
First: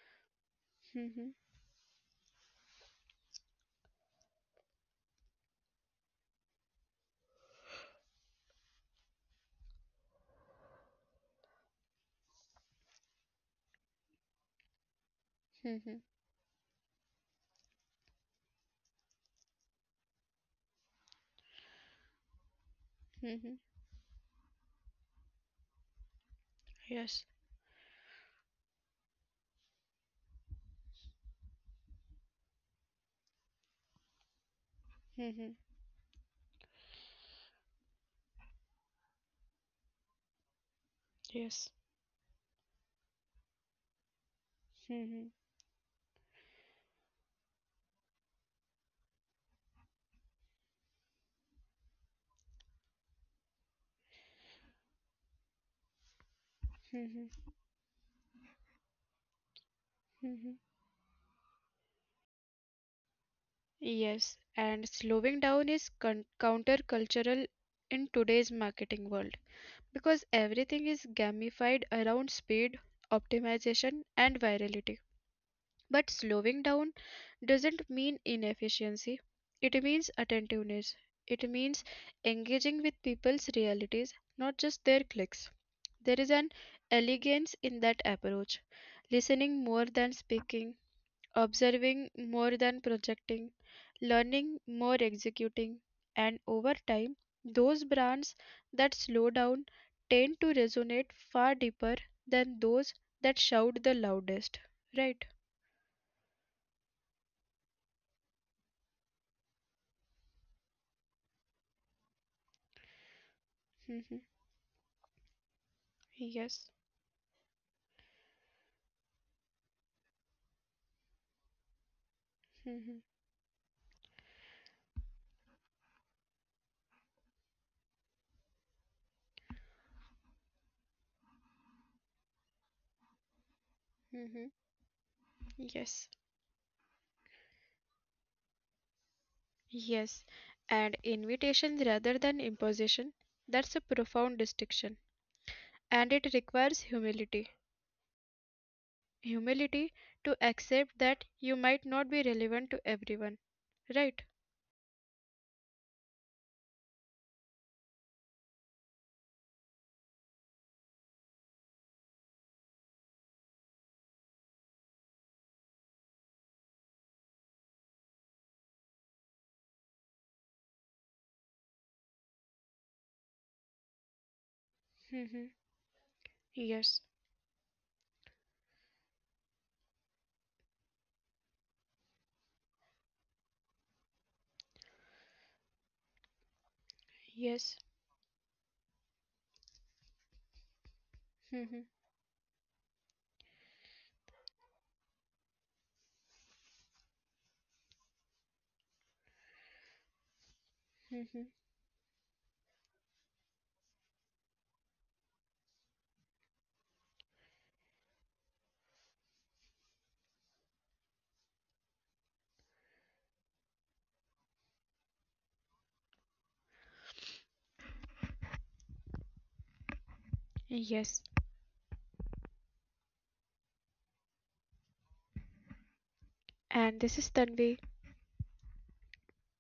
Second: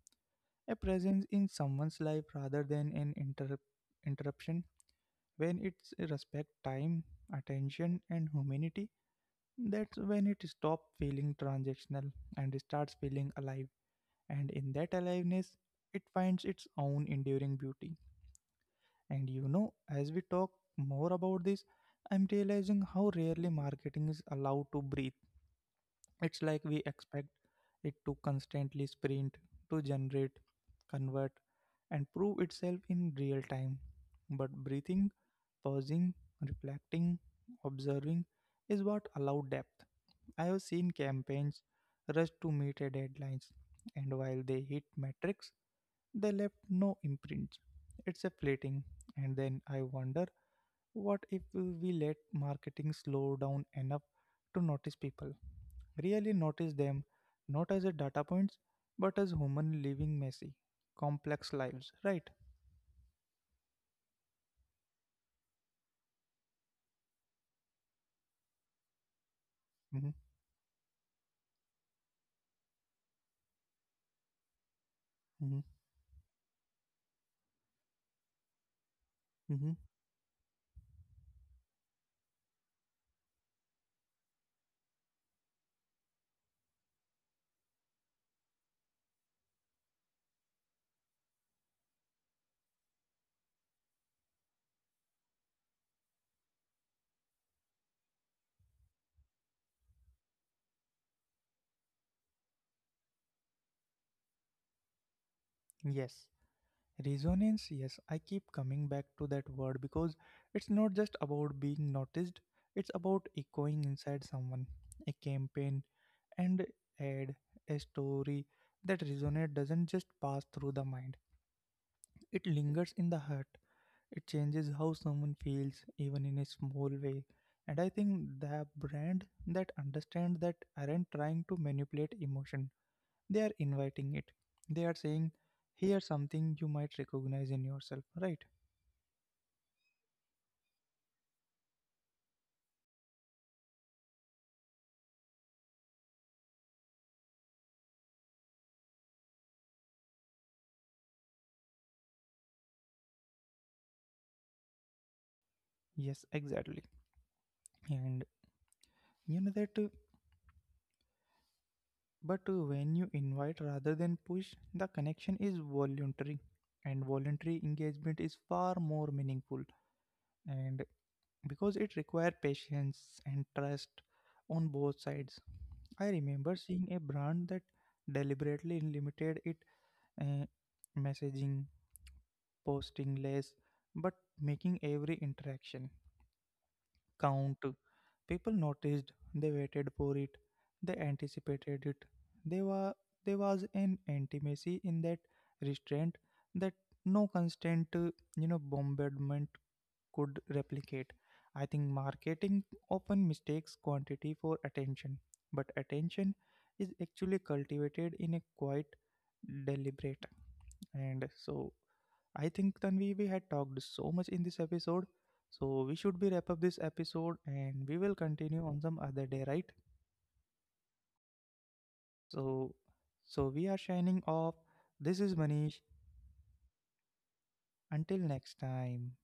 Speaker 1: a presence
Speaker 2: Mm-hmm.
Speaker 1: in someone's life rather than an inter- interruption. When it's respect time, attention, and humanity, that's when it stops feeling transactional and starts feeling alive. And in that aliveness,
Speaker 2: Mm-hmm.
Speaker 1: it finds its own enduring beauty. And you know, as we talk more about this, I'm realizing how
Speaker 2: Mm-hmm.
Speaker 1: rarely marketing is allowed to breathe. It's like we
Speaker 2: Yes.
Speaker 1: expect it to constantly sprint, to generate, convert, and prove itself in real time. But breathing,
Speaker 2: Mm-hmm.
Speaker 1: pausing, reflecting, observing is what allow depth. I have seen campaigns
Speaker 2: Yes.
Speaker 1: rush to meet a deadlines, and while they hit
Speaker 2: Mm-hmm.
Speaker 1: metrics, they left no imprints. It's a fleeting. And then I wonder what if we let marketing slow down enough to notice people? Really notice them,
Speaker 2: Mm-hmm.
Speaker 1: not as a data points, but as human living
Speaker 2: Mm-hmm.
Speaker 1: messy, complex lives, right?
Speaker 2: Yes, and slowing down is con- countercultural in today's marketing world
Speaker 1: Mm-hmm,
Speaker 2: because everything is gamified around speed, optimization, and virality.
Speaker 1: mm-hmm,
Speaker 2: But slowing down doesn't mean inefficiency, it
Speaker 1: mm-hmm.
Speaker 2: means attentiveness. It means engaging with people's realities, not just their clicks. There is an elegance in that approach, listening more than speaking, observing more than projecting, learning more executing, and over time, those brands that slow down tend to resonate far deeper than those that shout the loudest, right?
Speaker 1: Yes. Resonance, yes, I keep coming back to that word because it's not just about being noticed, it's about echoing
Speaker 2: Mhm.
Speaker 1: inside someone, a campaign,
Speaker 2: Yes.
Speaker 1: and ad, a story that resonates, doesn't just pass through the mind, it
Speaker 2: Mhm.
Speaker 1: lingers in the heart, it changes how someone feels even in a small way. And I think the brand that understands that aren't trying to manipulate emotion, they are inviting
Speaker 2: Mhm.
Speaker 1: it, they are saying,
Speaker 2: Yes.
Speaker 1: here's something you might recognize in yourself, right?
Speaker 2: Yes. And invitations rather than imposition, that's a profound distinction. And it requires humility. Humility to accept that you might not be relevant to everyone, right?
Speaker 1: Yes, exactly. And you know that uh, but uh, when you invite rather than push, the connection is voluntary, and voluntary engagement is far more meaningful, and because it requires patience and trust on both
Speaker 2: Mm-hmm.
Speaker 1: sides. I remember
Speaker 2: Yes.
Speaker 1: seeing a brand that deliberately limited it uh, messaging, posting less but making every interaction
Speaker 2: Yes.
Speaker 1: count. People noticed, they waited for it, they
Speaker 2: Mm-hmm.
Speaker 1: anticipated it. There, wa- there was an intimacy in that restraint that no constant, uh, you know, bombardment could
Speaker 2: Mm-hmm.
Speaker 1: replicate. I think marketing often mistakes quantity for attention, but attention is actually cultivated in a quite deliberate. And so I think Tanvi, we had talked so much in this episode, so we should be wrap up this episode and we will continue on some other day, right?
Speaker 2: Yes.
Speaker 1: So, so we are shining off. This is Manish.
Speaker 2: And this is Tanvi.
Speaker 1: Until next time.